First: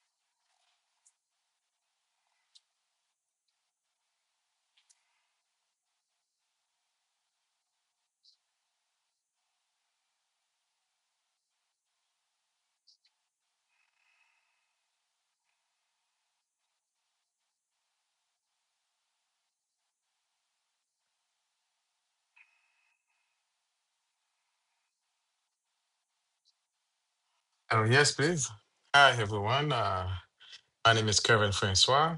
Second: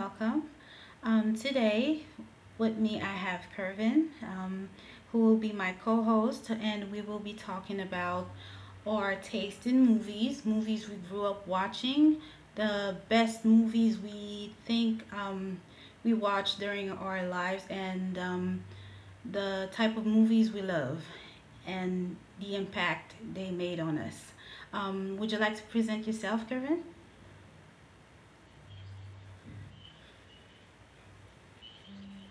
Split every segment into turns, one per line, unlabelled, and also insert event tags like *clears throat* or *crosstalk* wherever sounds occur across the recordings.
welcome. Today, with me, I have Pervin, who will be my co host, and we will be talking about our taste in movies, movies we grew up watching, the best movies we think we watched during our lives, and the type of movies we love and the impact they made on us. Would you like to present yourself, Pervin?
Oh, yes, please. Hi, everyone. My name is Kevin Francois.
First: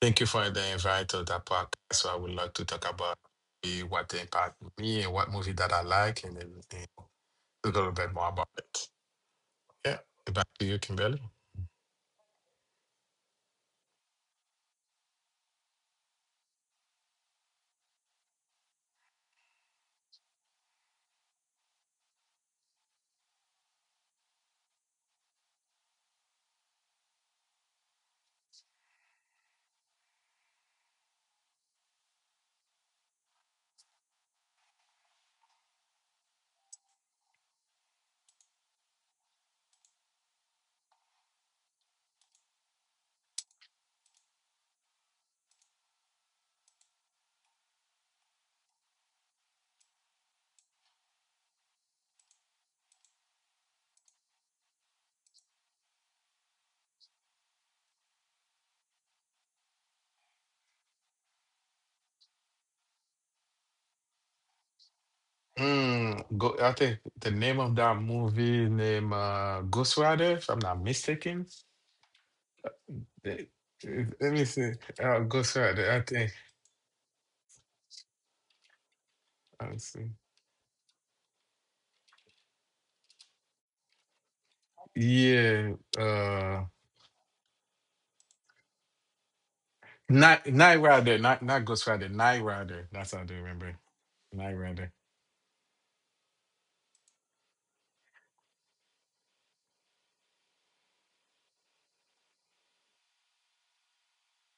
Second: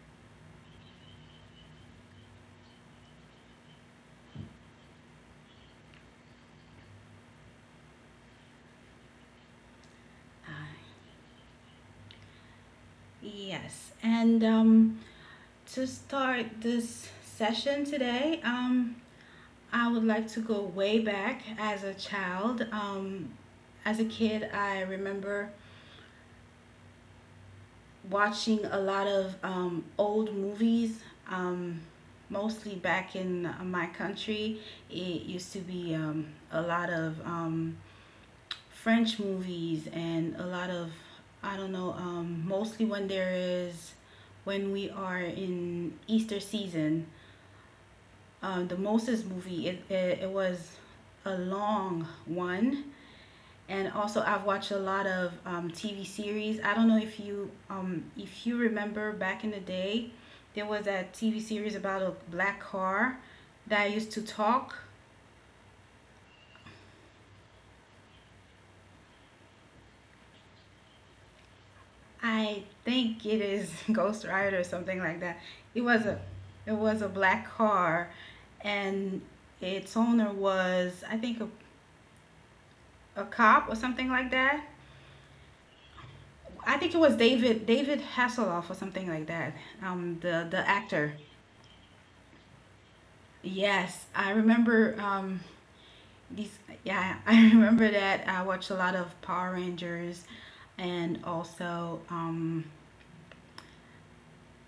Thank you for the invite to the podcast. So I would like to talk about what impact me and what movie that I like and then a little bit more about it. Yeah, back to you, Kimberly.
Yes, and to start this session today, I would like to go way back as a child. As a kid, I remember watching a lot of old movies, um, mostly back in my country. It used to be a lot of French movies and a lot of I don't know mostly when there is when we are in Easter season, the Moses movie, it was a long one. And also I've watched a lot of TV series. I don't know if you remember back in the day, there was that TV series about a black car that used to talk.
Mm, go, I think the name of that movie name Ghost Rider, if I'm not mistaken.
I think it
Eh,
is *laughs* Ghost
Let me
Rider or
see.
something like that.
Ghost
It
Rider,
was
I
a
think.
it was a black car, and
Let me
its
see.
owner was I think a cop or something like that.
Yeah. Uh,
I think it was David Hasselhoff or something like that. Um, the
Night
the
Night
actor.
Rider, not Ghost Rider, Night Rider. That's how I do remember.
Yes, I
Night
remember
Rider.
these, yeah, *laughs* I remember that I watched a lot of Power Rangers and also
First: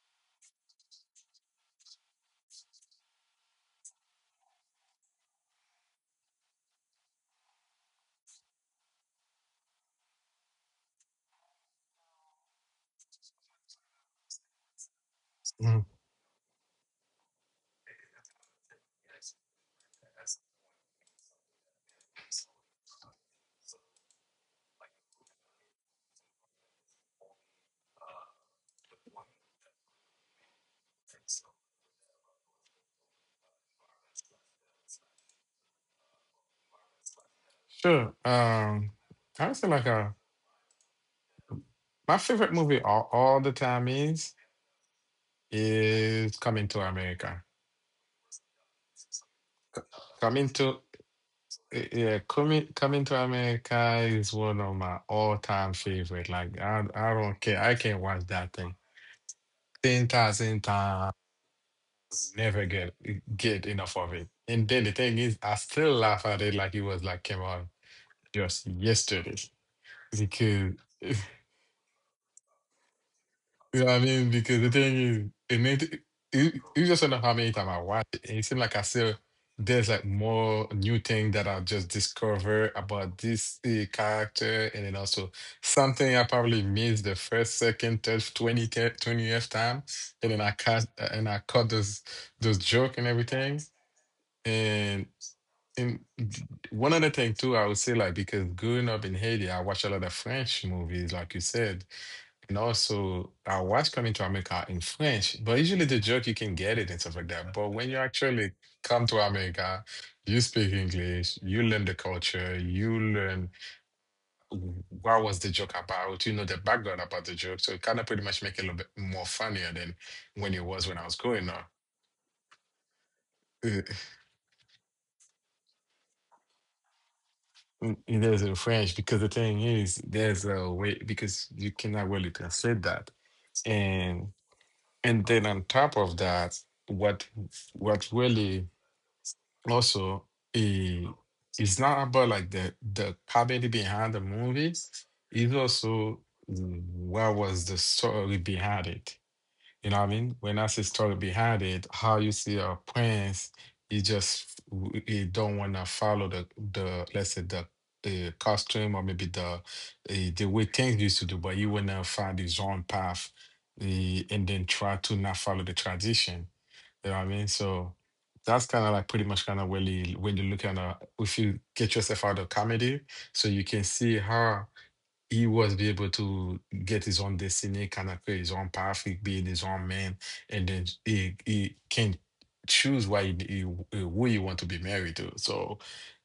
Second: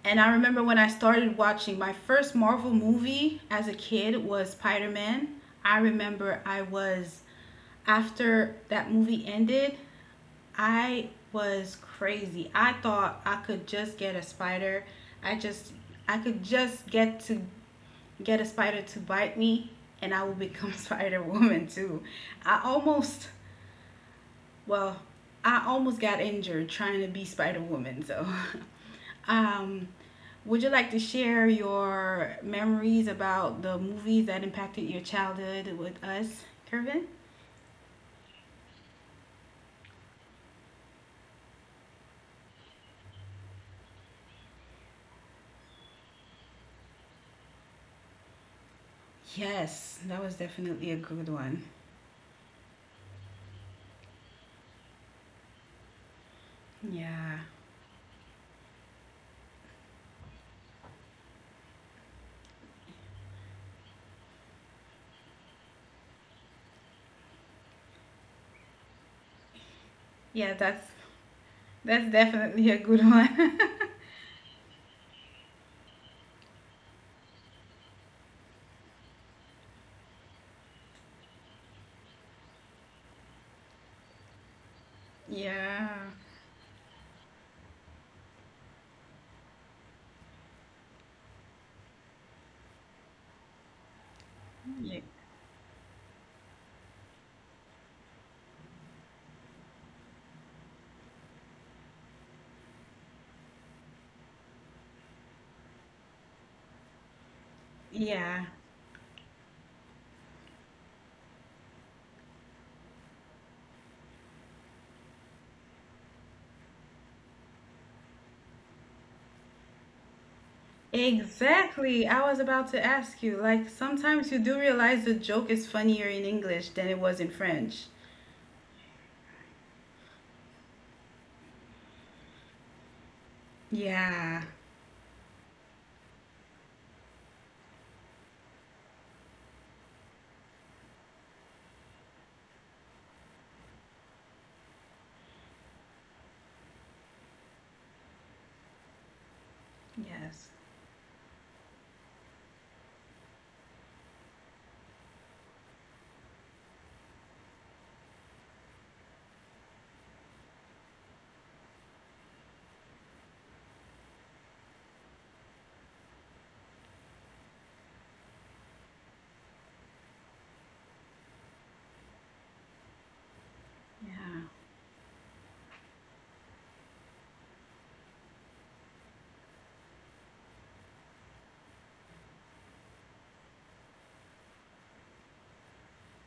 and I remember when I started watching my first Marvel movie as a kid was Spider Man. I remember I was, after that movie ended, I was crazy. I thought I could just get a spider. I just,
Mhm.
I could just get a spider to bite me and I will become *laughs* Spider Woman too. I almost, well, I almost got injured trying to be Spider Woman. So, *laughs* um, would you like to share your memories about the movies that impacted your childhood with us, Kervin?
Sure. I would say like a my favorite movie all the time is Coming to America.
Yes, that was
Coming to
definitely a good one.
yeah, coming to America is one of my all time favorite. Like I
Yeah,
don't care. I can watch that thing 10,000 times, never get enough of it. And then the thing is I still laugh at it like it was like came on just yesterday,
yeah,
because *laughs* you
that's definitely a good one.
know what I mean. Because the thing is, it made it, you just don't know how many times I watch it. And it seems like I still there's like more new thing that I just discover about this character, and then
*laughs*
also
Yeah,
something I probably missed the first, second, third, 20, 20th time, and then I cut and I cut those joke and everything,
yeah,
and. And one other thing too, I would say like because growing up in Haiti, I watch a lot of French movies, like you said. And also, I was coming to America in French, but usually the joke you can get it and stuff like that. But when you
yeah.
actually come to America, you speak English, you learn the culture, you learn what was the joke about, you know the background about the joke. So it kind of pretty much make it a little bit more funnier than when it was when I was growing up.
Exactly. I was about to ask you. Like
Uh,
sometimes you do realize the joke is funnier in English than it was in French.
mm, it is in French because the thing is, there's a way because you cannot really translate that. And
Yeah.
and then on top of that, what what really also, it it's not about like the comedy behind the movie. It's also what was the story behind it. You know what I mean?
Yes.
When I say story behind it, how you see a prince, he just he don't want to follow the, let's say, the costume, or maybe the the way things used to do, but he want to find his own path, and then try to not follow the tradition, you know what I mean? So that's kind of like pretty much kind of when you look at if you get yourself out of comedy, so you can see
Yeah.
her he was be able to get his own destiny, kind of create his own path, he being his own man, and then he can choose why he who he want to be married to. So,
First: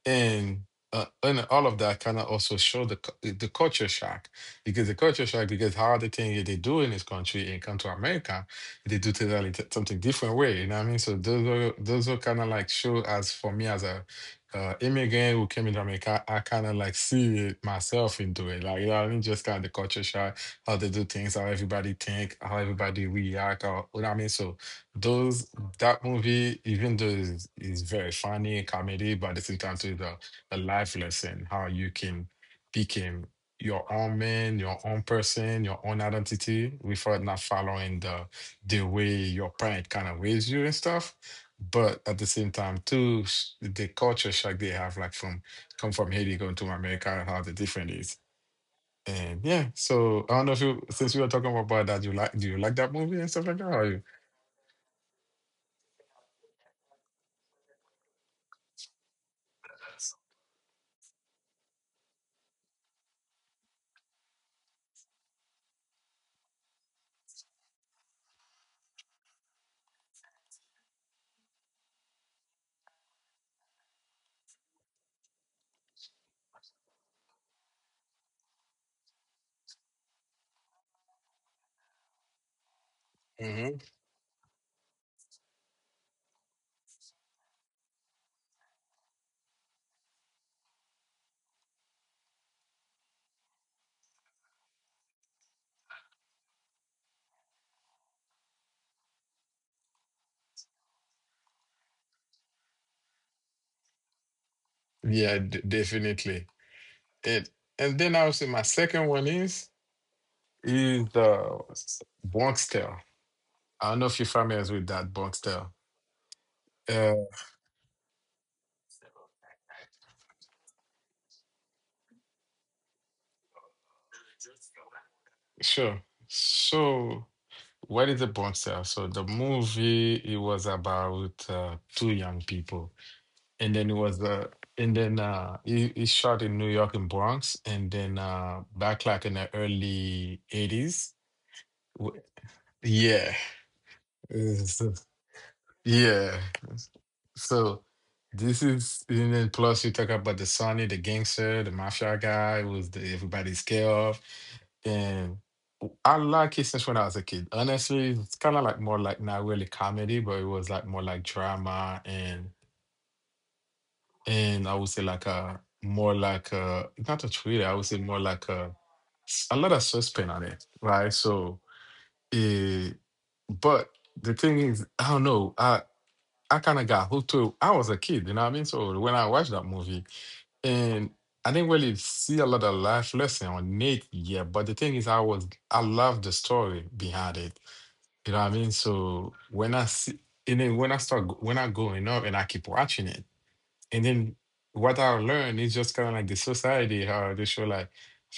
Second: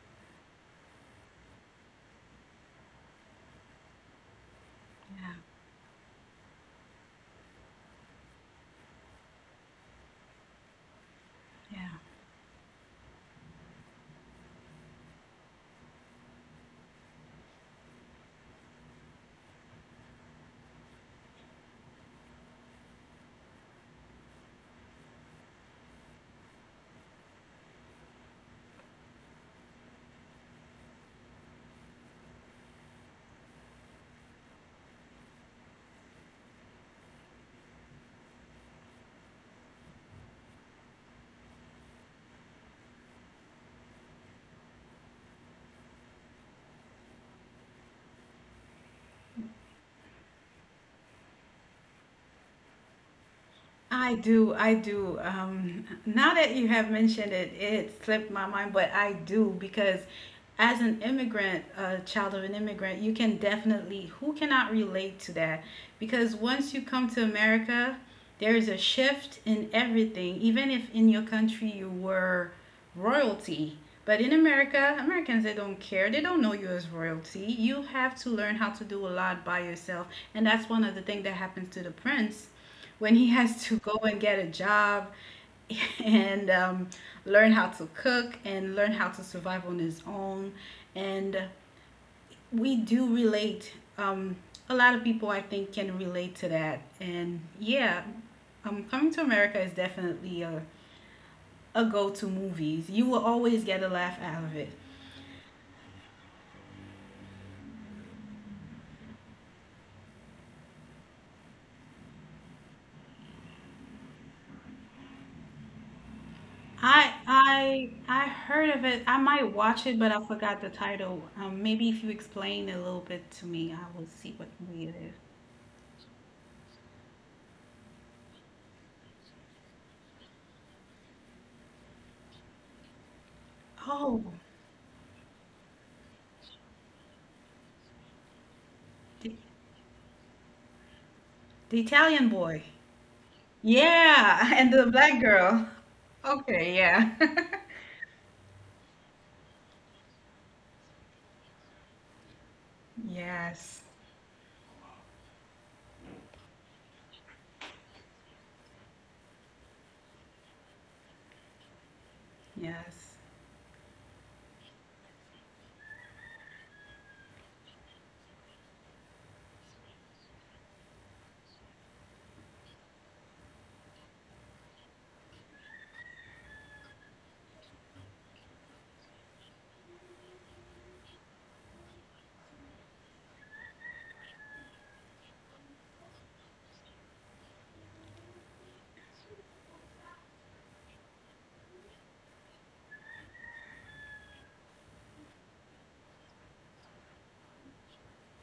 and and all of that kind of also show the the culture shock because the culture
Yeah.
shock because how the thing they do in this country and come to America, they do totally something different way. You know what I mean? So those are
Yeah.
those are kind of like show as for me as a immigrant who came in America, I kind of like see it myself into it. Like, you know what I mean, just kind of the culture shock, how they do things, how everybody think, how everybody react, or what I mean. So those that movie, even though is very funny and comedy, but at the same time too, is a life lesson how you can become your own man, your own person, your own identity without not following the way your parent kind of raised you and stuff, but at the same time, too, the culture shock they have, like from come from Haiti going to America, how the different is. And yeah, so I don't know if you, since we were talking about that, you like, do you like that movie and stuff like that? Or you?
I do. Now that you have mentioned it, it slipped my mind, but I do because as an immigrant, a child of an immigrant, you can definitely, who cannot relate to that? Because once you come to America, there is a shift in everything, even if in your country you were royalty. But in America, Americans, they don't care. They don't know you as royalty. You have to learn how to do a lot by yourself. And that's one of the things that happens to the prince when he has
Hmm.
to go and get a job *laughs* and learn how to cook and learn how to survive on his own. And we do relate. A lot of people, I think, can relate to that. And yeah, Coming to America is definitely a go to movies. You will always get a laugh out of it.
Yeah, d definitely. It, and then I would say my second one is the Bronx Tale. I don't know if you're familiar with that Bronx Tale.
I
Uh,
I I heard of it. I might watch it, but I forgot the title. Maybe if you explain a little bit to me, I will see what movie it is.
sure. So what is the Bronx Tale? So the movie it was about two young people, and then it
Oh,
was and then he shot in New York and Bronx, and then back like
The,
in the early 80s.
the
W-
Italian boy.
yeah. *laughs*
Yeah, *laughs* and
It's,
the black girl.
yeah,
Okay, yeah.
so this is, and then plus you talk about the Sonny, the gangster, the mafia guy who was the everybody's
*laughs* Yes,
scare of. And I like it since when I was a kid, honestly it's kind of like more like not really comedy, but it was like more like drama.
yes,
And I would say like a more like a not a thriller. I would say more like a lot of suspense on it, right? So, eh, but the thing is, I don't know. I kind of got hooked to it. I was a kid, you know what I mean. So when I watched that movie, and I didn't really see a lot of life lesson on it yet. But the thing is, I was I love the story behind it. You know what I mean. So when I see. And then when I start, when I growing up and I keep watching it, and then what I learned is just kind of like the society, how they show like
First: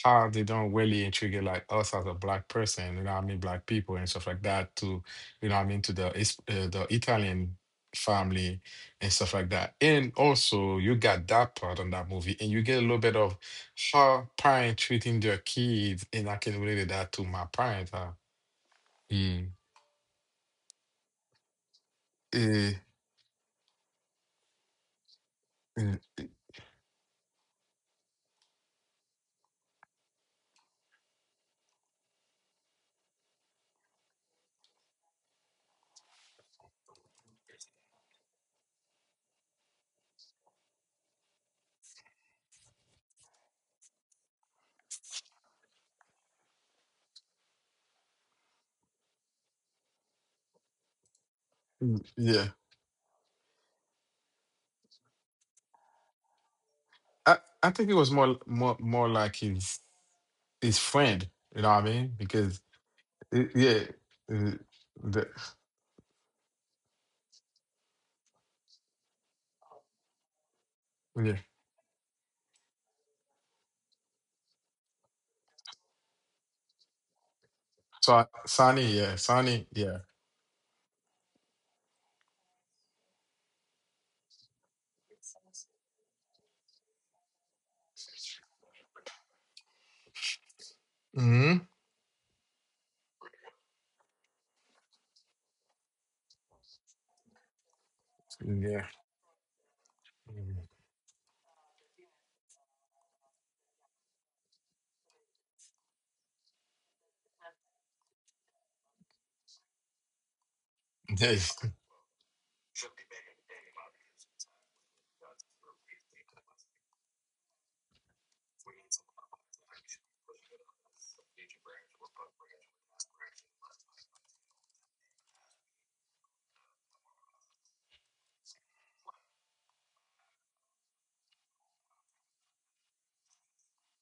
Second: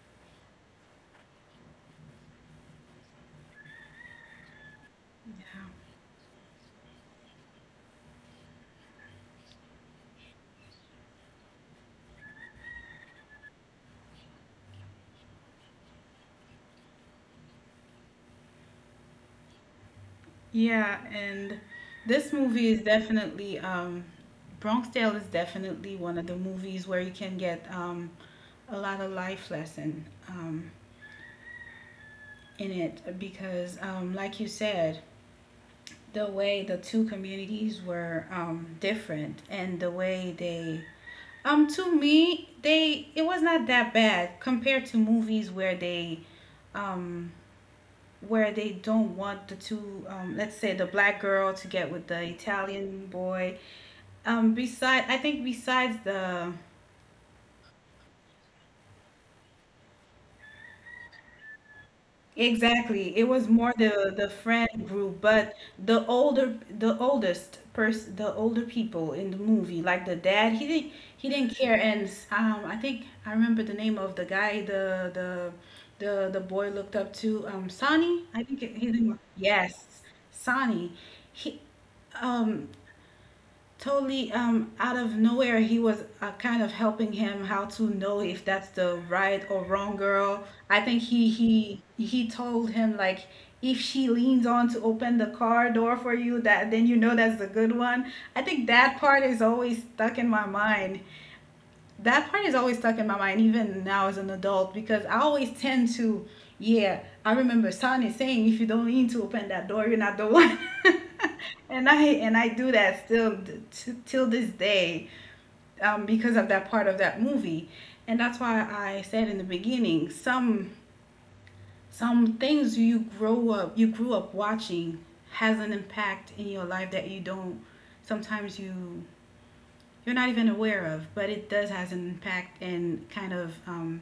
how they don't really intrigued like us as a black person, you know what I mean, black people and stuff like that to, you know what I
yeah,
mean, to the the Italian family and stuff like that. And also you got that part on that movie and you get a little bit of how parents treating their kids, and I can relate that to my parents. Huh? Mm.
yeah. And this movie
Eh,
is definitely Bronx Tale is definitely
mm,
one of the movies where you can get a lot of life lesson in it because, like you said, the way the two communities were different and the way they, to me, they it was not that bad compared to movies um, where they don't want the two, let's say the black girl to
mm,
get with the
yeah.
Italian boy. Beside, I think besides the,
I think it was more like his friend. You know what I mean? Because
exactly. It
it,
was more
yeah,
the friend
the,
group, but the older, the oldest person, the older people in the movie, like the dad,
yeah.
he didn't care. And I think I remember the name of the guy, the the boy looked up to, um,
So
Sonny. I think
Sonny,
his
yeah,
name.
Sonny,
Yes,
yeah.
Sonny. He, um totally, out of nowhere, he was kind of helping him how to know if that's the right or wrong girl. I think he
Hmm.
he he told him like, if she leans on to open the car door for you, that then you know that's the good one. I think
Yeah.
that part is always stuck in my
Mhm.
mind. That part is always stuck in my mind even now as an adult, because I always tend to, yeah, I remember Sonny saying, if you don't lean to open that door, you're not the one.
Yeah.
*laughs* And I do that still till this day, because of that part of that movie. And that's why I said in the beginning, some things you grow up, you grew up watching has an impact in your life that you don't, sometimes you, you're not even aware of, but it does has an impact and kind of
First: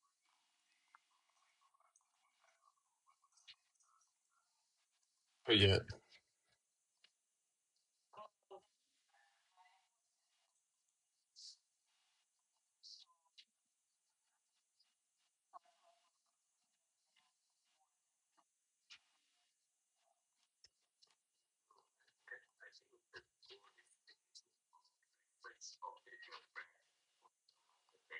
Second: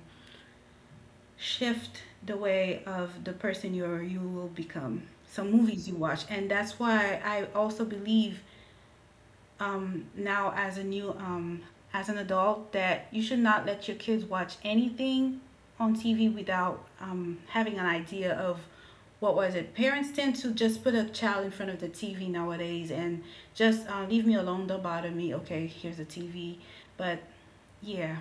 shift the way of the person you're, you will become.
*laughs*
Some
Yeah.
movies you watch, and that's why I also believe now as a new as an adult that you should not let your kids watch anything on TV without having an idea of what was it. Parents tend to just put a child in front of the TV nowadays and just leave me alone, don't bother me. Okay, here's the TV. But yeah,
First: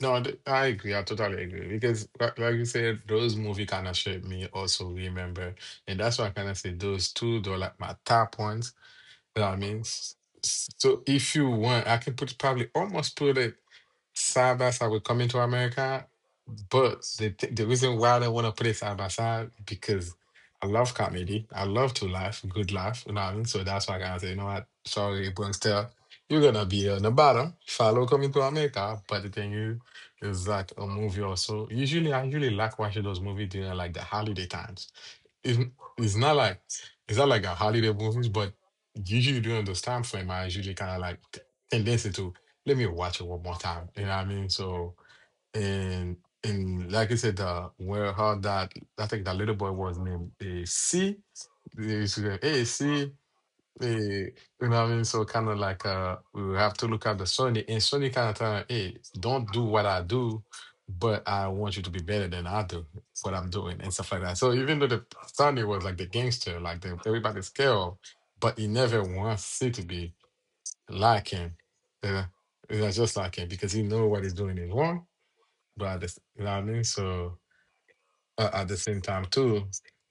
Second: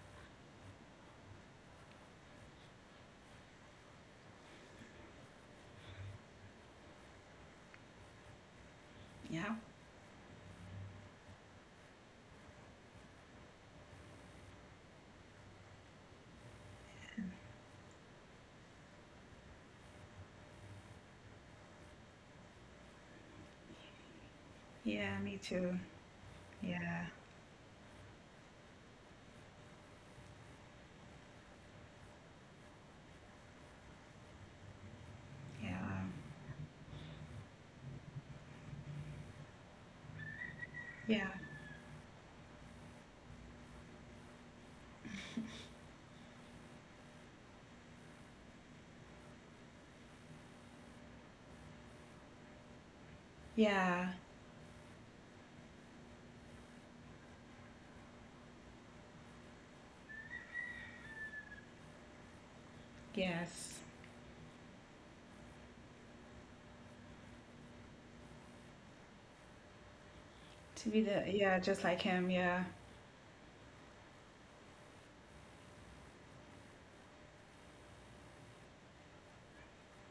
No, I agree. I totally agree because, like you said, those movie kind of shaped me. Also, remember, and that's why I kind of say those two. They're like my top ones. You know
yeah,
what I mean? So if you want, I can put probably almost put it side by side with Coming to America, but the the reason why I don't want to put it side by side because I love comedy. I love to laugh, good laugh, you know what I mean? So that's why I gotta say, you know what,
yeah,
sorry,
me too.
Bronxtel, you're gonna be on
Yeah,
the bottom. Follow Coming to America. But the thing is that a movie also usually I usually like watching those movies during like the holiday times. It's
yeah,
it's not like it's not like a holiday movies, but usually during this time frame, I usually kind of like
yeah,
tendency to let me watch it one more time. You know what I mean? So and and like I said, where how that I think that little boy was named AC. They used to go, hey, C. Eh,
yeah,
you know what I mean? So kind of like we will have to look at the Sony, and Sony kind of tell, hey, don't do what I do, but I want you to be better than I do what I'm
yes.
doing and stuff like that. So even though the Sony was like the gangster, like the, everybody's scared of, but he never wants it to be
To be the,
like him.
yeah, just like
Yeah.
him. Yeah,
It's not just like him because he know what he's doing is wrong. But I just, you know what I mean? So at the same time too.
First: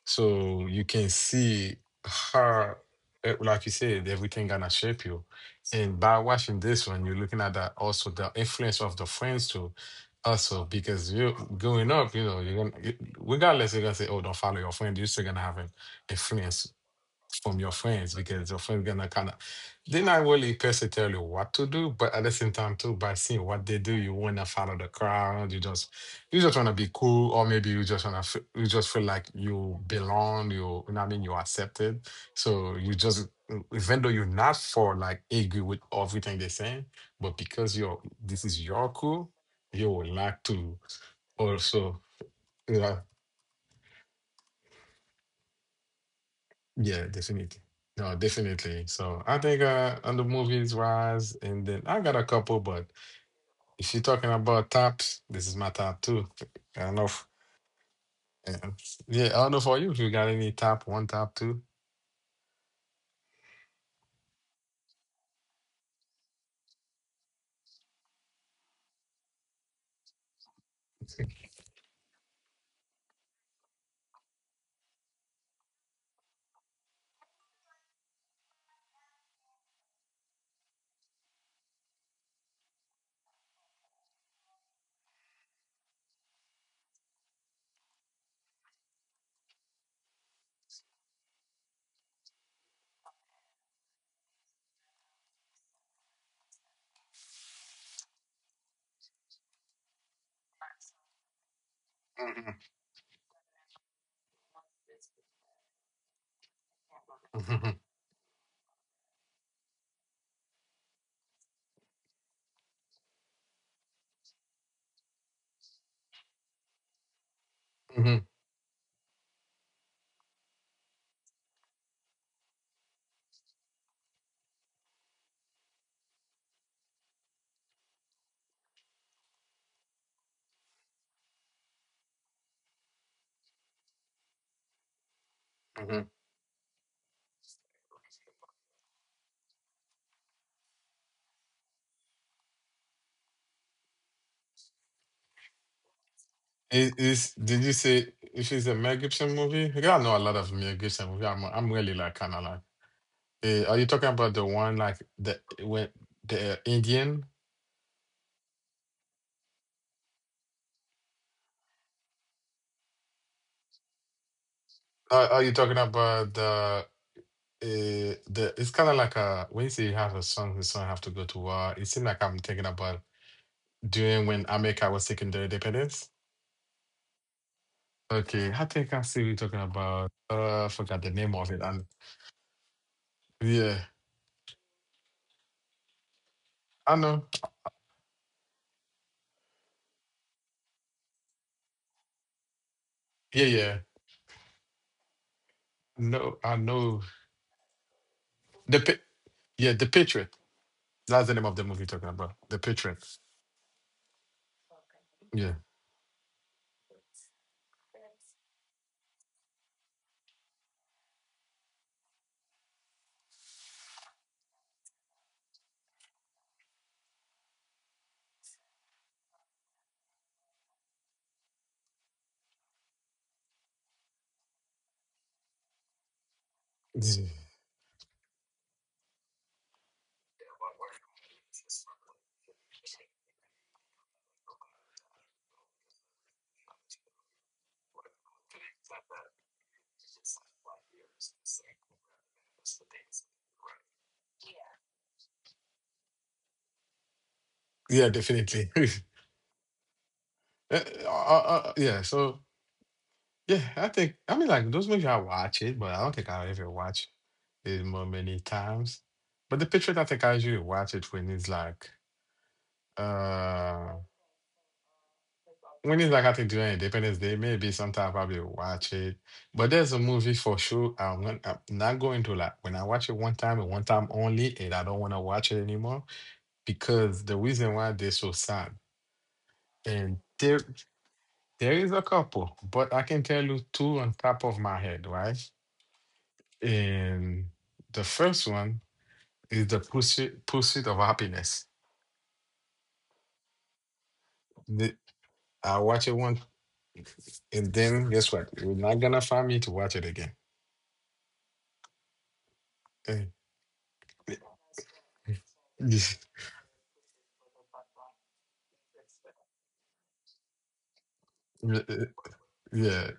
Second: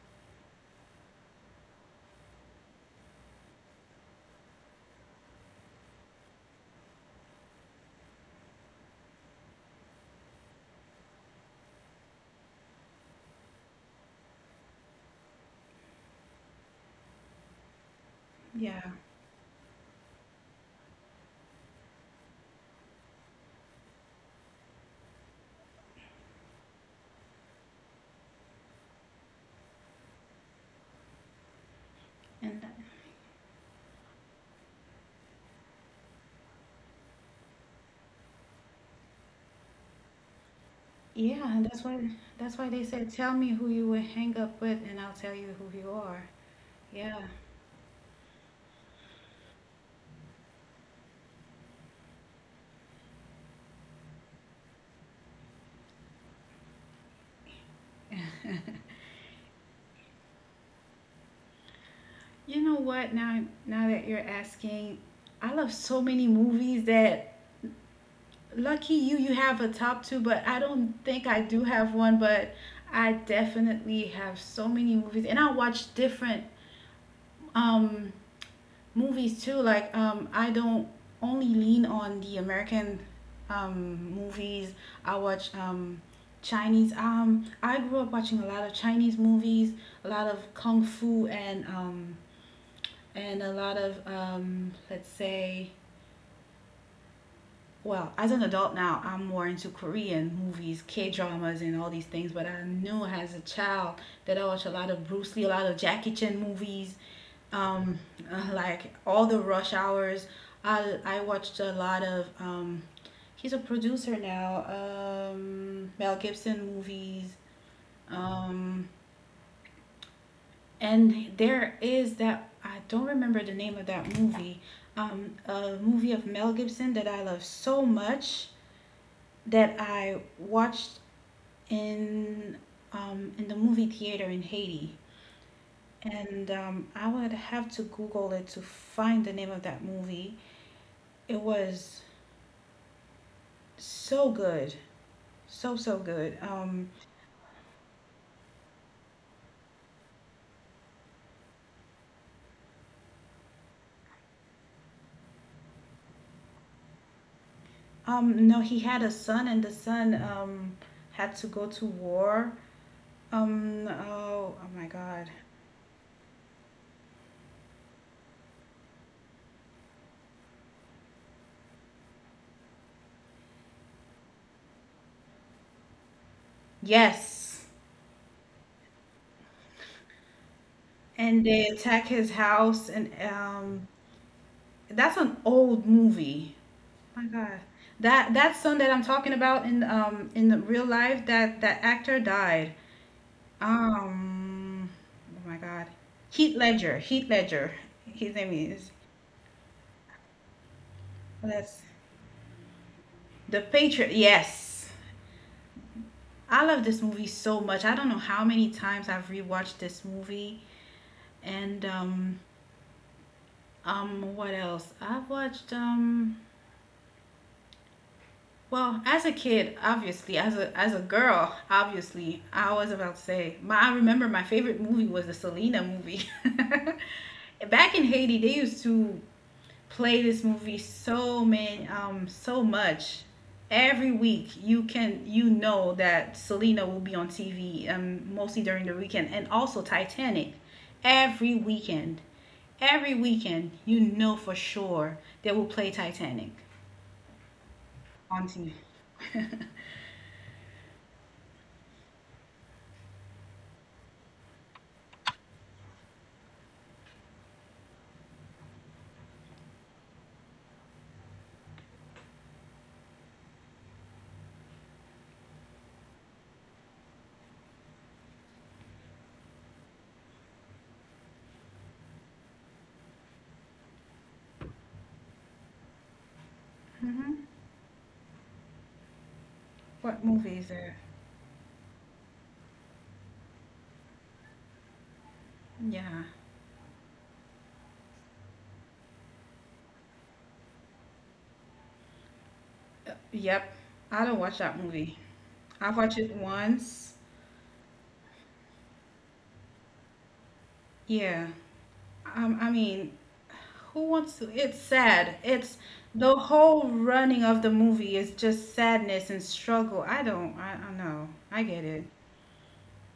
So you can see her, like you said, everything gonna shape you. And by watching this one, you're looking at that also the influence of the friends too. Also, because you growing up, you know, you're gonna regardless, you're gonna say, "Oh, don't follow your friend." You're still gonna have an influence from your friends because your friends
yeah,
gonna kind of they're not really personally tell you what to do, but at the same time too, by seeing what they do, you wanna follow the crowd. You just wanna be cool, or maybe you just wanna you just feel like you belong. You know what I mean? You're accepted.
and
So you just even though you're not for like agree with everything they're saying, but because you're this is your cool, you would like to
yeah, and that's
also.
why, that's why they
Yeah.
said, tell me who you would hang up with, and I'll tell you who you are.
Yeah,
Yeah,
definitely. No, definitely. So I think on the movies wise, and then I got a couple, but if you're talking about tops, this is my top two. I don't know if, uh, yeah, I don't know for you if you got any top one, top 2.
you know what? Now that you're asking, I love so many movies that, lucky you, you have a top two, but I don't think I do have one, but. I definitely have so many movies, and I watch different um, movies too. Like I don't only lean on the American, movies. I watch Chinese. I grew up watching a lot of Chinese movies, a lot of kung fu and a lot of, let's say, well, as an adult now, I'm more into Korean movies, K dramas, and all these things. But I knew as a child that I watched a lot of Bruce Lee, a lot of Jackie Chan movies,
Mm-hmm.
um, like all the Rush Hours. I watched a lot of, he's a producer now, Mel Gibson movies.
Hmm.
Um, and there is that, I don't remember the name of that movie, a movie of Mel Gibson that I love so much that I watched in in the movie theater in Haiti,
Hmm.
and I would have to Google it to find the name of that movie. It was so good, so good.
Is did you say if it's a Mel Gibson movie? Because I know a lot of Mel Gibson movie. I'm really like kind of like, are you talking about the one like the when the Indian?
No, he had a son, and the son, had to go to war. Oh my God,
Are you talking about the? The it's kind of like a when you say you have a son, his son have to go to war. It seems like I'm thinking about doing when America was taking the independence.
yes,
Okay, I think I see what you're talking about. I forgot the name
and
of it.
they
And
attack his house, and
yeah,
that's an old movie.
I know.
My god, that, that son that I'm talking about, in the real life, that, that actor died,
Yeah, yeah.
um oh my god,
No, I know
Heath Ledger his name
the
is.
pa- yeah the Patriot. That's the name of the movie you're
That's
talking about. The Patriot.
the Patriot, yes.
Yeah.
I love this movie so much. I don't know how many times I've rewatched this movie. And What else I've watched, well, as a kid, obviously, as a girl, obviously, I was about to say, my, I remember my favorite movie was the Selena movie.
Yeah.
*laughs* Back in Haiti, they used to play this movie so many, so much. Every week, you can, you know that Selena will be on TV, mostly during the weekend, and also Titanic every weekend. Every weekend, you know for sure they will play Titanic
Yeah,
on
definitely.
TV.
*laughs* Uh, uh, yeah, so yeah, I think I mean like those movies I watch it, but I don't think I'll ever watch it more many times. But the picture that I catch you watch it uh when it's like I think during Independence Day, maybe sometime I'll probably watch it. But there's a movie for sure I'm gonna, I'm not going to like, when I watch it one time and one time only, and I don't want to watch it anymore because the
*laughs*
reason why they're so sad. And
What
there
movie is there?
there is a couple, but I can tell you two on top of my head, right?
Yeah.
And the first one is the pursuit of happiness.
Yep. I don't watch that
The,
movie.
I
I've
watch it
watched it
once,
once.
and then guess what? You're not gonna find me to watch it again.
Yeah. I mean, who wants to? It's sad. It's
Eh. *laughs*
The whole running of the movie is just sadness and struggle. I don't. I know. I get it.
Yeah,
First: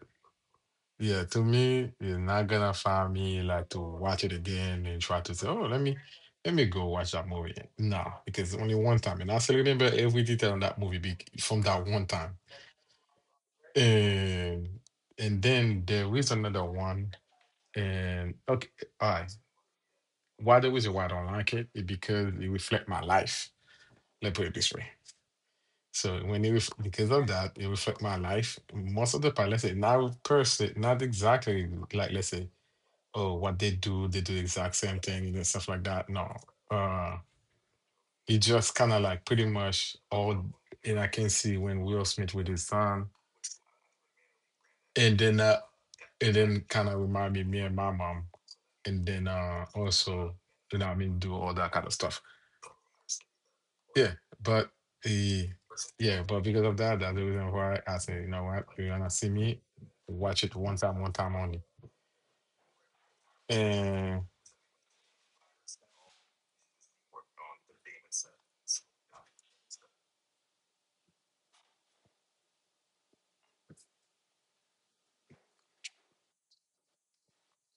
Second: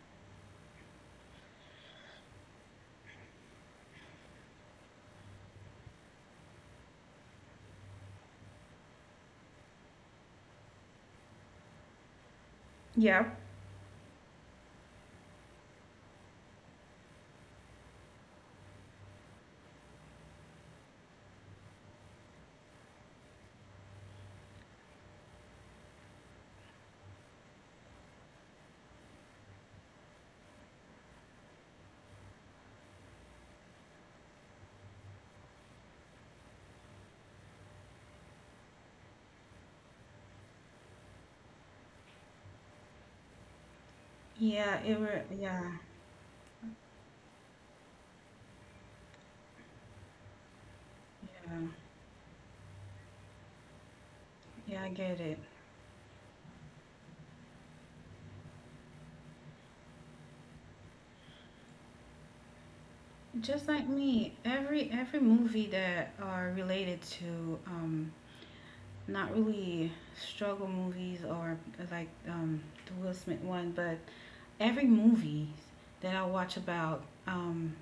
yeah. To me, you're not gonna find me like to watch it again and try to say, "Oh, let me go watch that movie." No, because only one time, and I still remember every detail on that movie from that one time.
Yep.
And and then there is another one. And okay, all right. Why the reason why I don't like it is because it reflects my life. Let me put it this way. So when because of that, it reflect my life. Most of the part, let's say, not person, not exactly like, let's say, oh, what they do the exact same thing and stuff like that. No, uh, it just kind of like pretty much all. And I can see when Will Smith with his son,
Yeah. It.
and
Were.
then uh,
Yeah.
and then kind of remind me, me and my mom, and then also, you know, what I mean, do all
Yeah.
that kind of stuff. Yeah, but
Yeah. I get it.
the yeah, but because of that, that's the reason why I say, you know what, you're gonna see me watch it one time only.
Just like
And
me, every movie that are related to not really struggle movies or like, the Will Smith one, but every movie that I watch about,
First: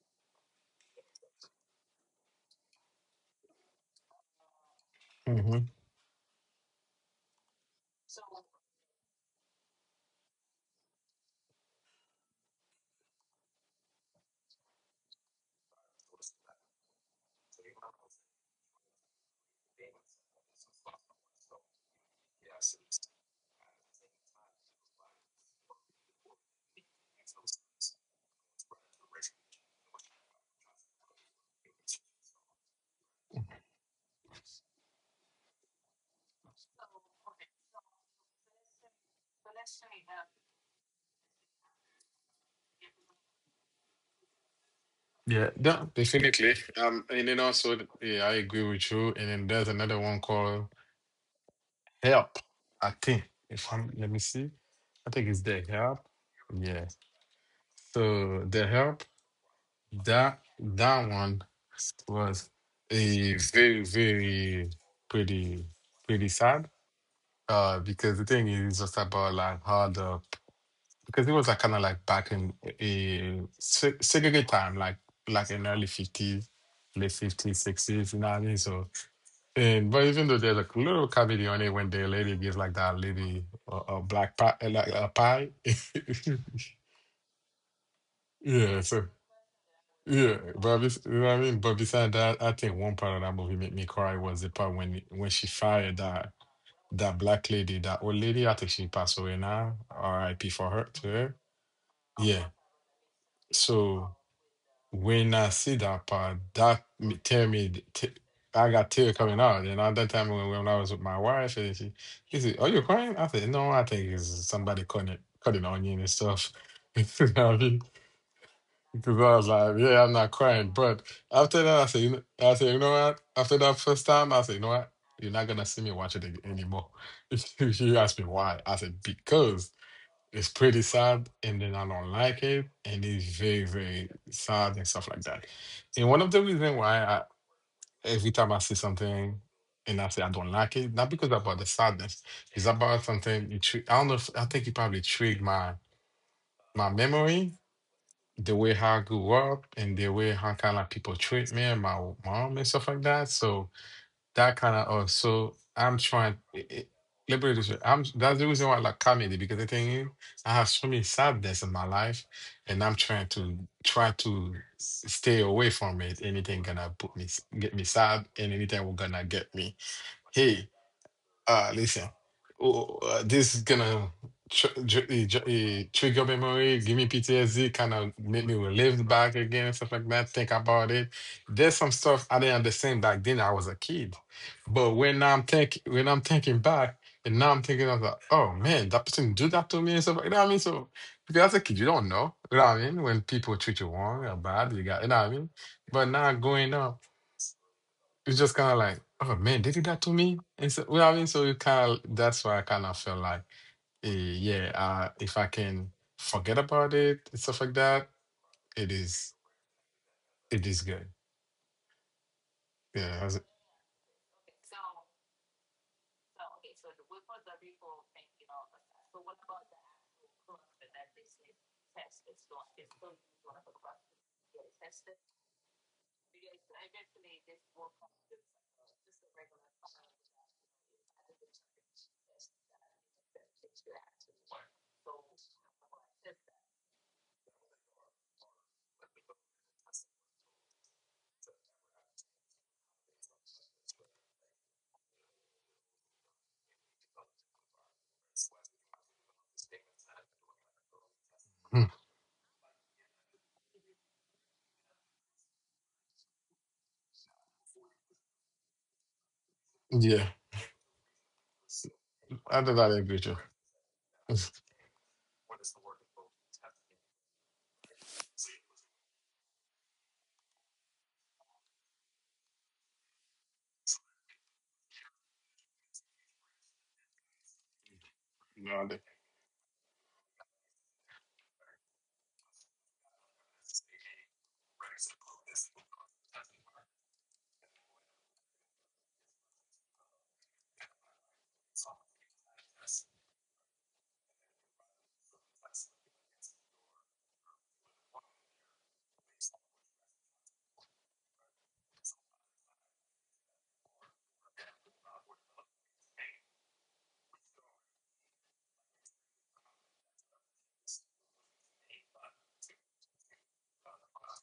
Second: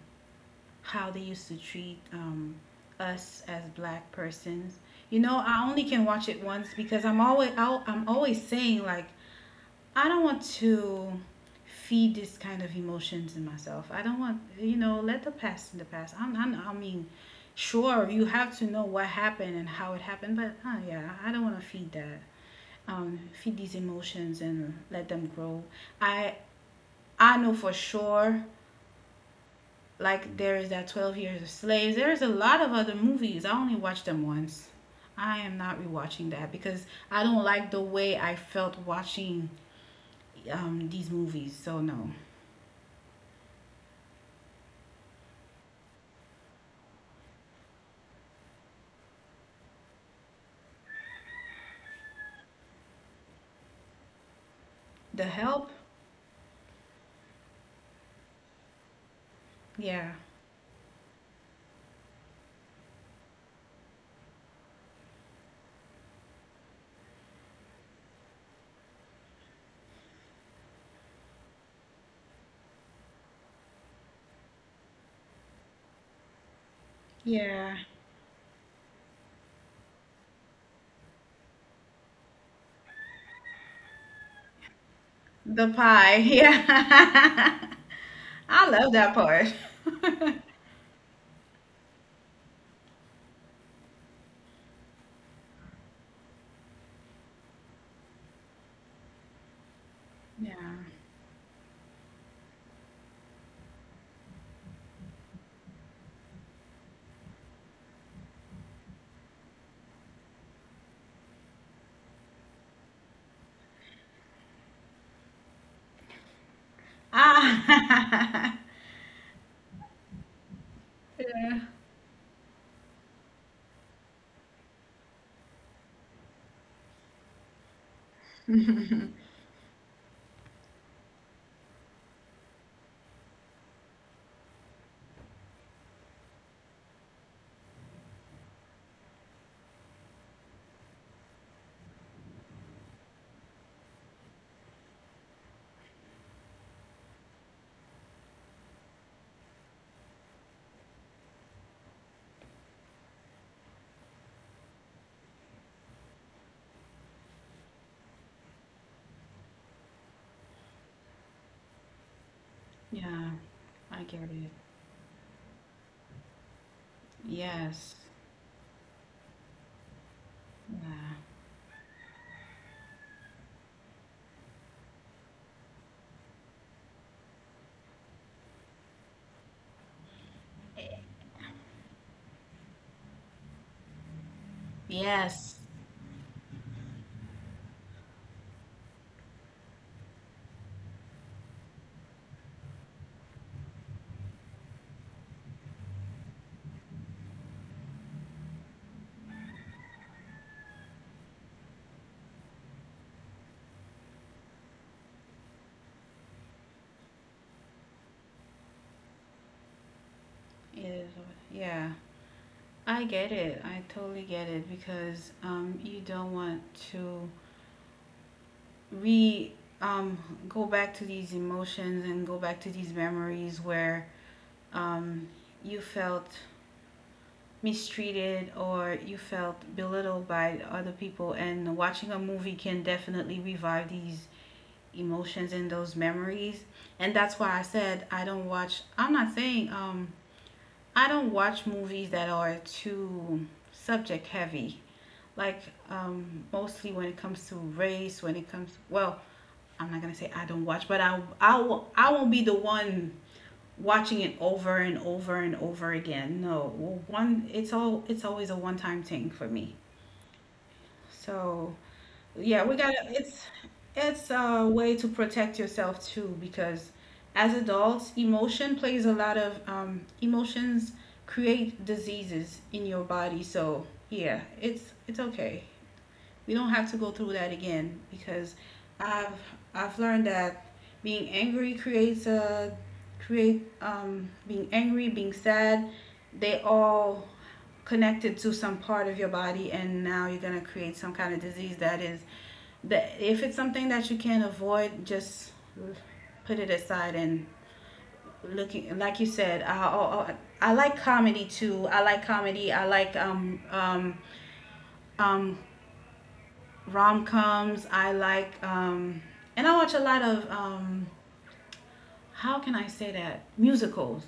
how they used to treat, us as black persons. You know, I
hmm.
only can watch it once because I'm always saying like, I don't want to feed this kind of emotions in myself. I don't want let the past in the past. I mean, sure you have to know what happened and how it happened, but yeah, I don't want to feed these emotions and let them grow. I I know for sure, like there is that 12 Years a Slave. There's a lot of other movies. I only watched them once. I am not rewatching that because I don't like the way I felt watching these movies. So no,
Yeah, definitely. And then also, yeah, I agree with you. And then there's another one called Help. I think if I'm, let me see, I
The
think it's the
Help.
Help. Yeah. So the Help,
Yeah,
that that one was a very very pretty pretty sad. Because the thing is it's just about like how the because it was like kind of like back in a segregated time, like in early 50s, late 50s,
yeah,
60s. You know what I mean? So, and but even though there's a little comedy on it when the lady gives like that lady a black pie, like a pie.
The
*laughs*
Pie. *laughs* Yeah, I
Yeah.
love
So
that part.
yeah,
*laughs*
but you know what I mean. But beside that, I think one part of that movie made me cry was the part when she fired that. That black lady, that old lady, I think she passed away now. R.I.P.
Yeah.
for her to her. Yeah. So when I see that part, that me tell me th- t- I got tear coming out. And at that time when I was with my wife, and she said, "Are you crying?" I said, "No, I think it's somebody cutting onion and stuff." *laughs* You know what I mean?
Ah.
Because I was like, yeah, I'm not crying. But
*laughs*
after
Yeah.
that, I said, you know, I said, you know what? After that first time, I said, you know what? You're not gonna see me watch it anymore. *laughs* If you ask me why, I said because it's pretty sad, and then I don't like it, and it's very, very sad and stuff like that. And one of the reasons why I, every time I see something and I say I don't like it, not because about the sadness, it's about something. I don't know. If, I think it probably triggered my my memory the way how I grew up and the way how kind of people treat me and my mom and stuff like that. So that kind of also I'm trying. Let me put it this way. I'm that's the reason why I like comedy because the thing is I have so many sadness in my life, and I'm trying
Yeah,
to try
I get it.
to stay away from it. Anything gonna put me get me
Yes.
sad, and anything will gonna get me. Hey.
Yeah.
Ah, listen, oh, this is gonna trigger memory, give me PTSD, kind of make me relive back again, stuff like that. Think about it. There's some stuff I didn't understand back then. I was a kid, but
Yes.
when I'm thinking back, and now I'm thinking of like, oh man, that person do that to me and stuff You know what I mean? So because as a kid, you don't know. You know what I mean? When people treat you wrong or bad, you got you know what I mean. But now going up. It's just kind of like, oh man, they did that to me. And so, well, I mean? So you kind of, that's why I kind of feel like, eh, yeah, if I can forget about it and stuff like that, it is, it is
It
good.
is. Yeah. I
Yeah. I was.
get it. I totally get it because you don't want to re um go back to these emotions and go back to these memories where um you felt mistreated or you felt belittled by other people, and watching a movie can definitely revive these emotions and those memories. And that's why I said I'm not saying I don't watch movies that are too subject heavy. Like mostly when it comes to race, when it comes, well, I'm not gonna say I don't watch, but I I
Hmm.
wo- I won't be the one watching it over and over and over again. No, one it's all it's always a one time thing for me.
Yeah.
So
I do
yeah, we
not
gotta
agree with you.
it's
*laughs*
a way to protect yourself too, because as adults, emotion plays a lot of emotions create diseases in your body, so yeah, it's okay, we don't have to go through that again because
No, I do-.
I've I've learned that being angry creates a create being angry, being sad, they all connected to some part of your body, and now you're gonna create some kind of disease that, if it's something that you can't avoid, just put it aside and looking. Like you said, I like comedy too. I like comedy, I like um rom coms. I like, and I watch a lot of, how can I say that? Musicals.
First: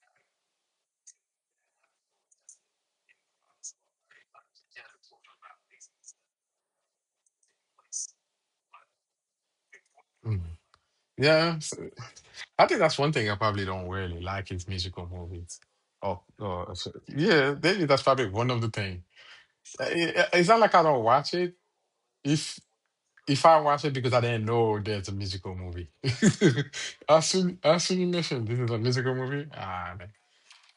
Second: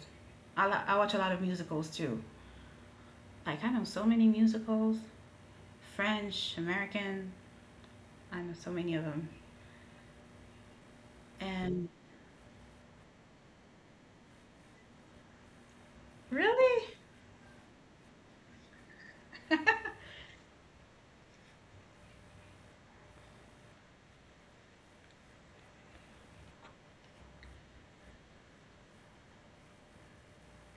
I watch a lot of musicals too. Like, I know so many musicals, French, American. I know so many of them.
Hmm. Yeah. So
And
I think that's one thing I probably don't really like is musical movies. Oh, oh
really?
so- yeah. Maybe that's probably one of the things. It's not like I don't watch it. If. If I watch it because I didn't know there's a musical movie. *laughs* As soon as soon you mentioned this is a musical movie, ah man.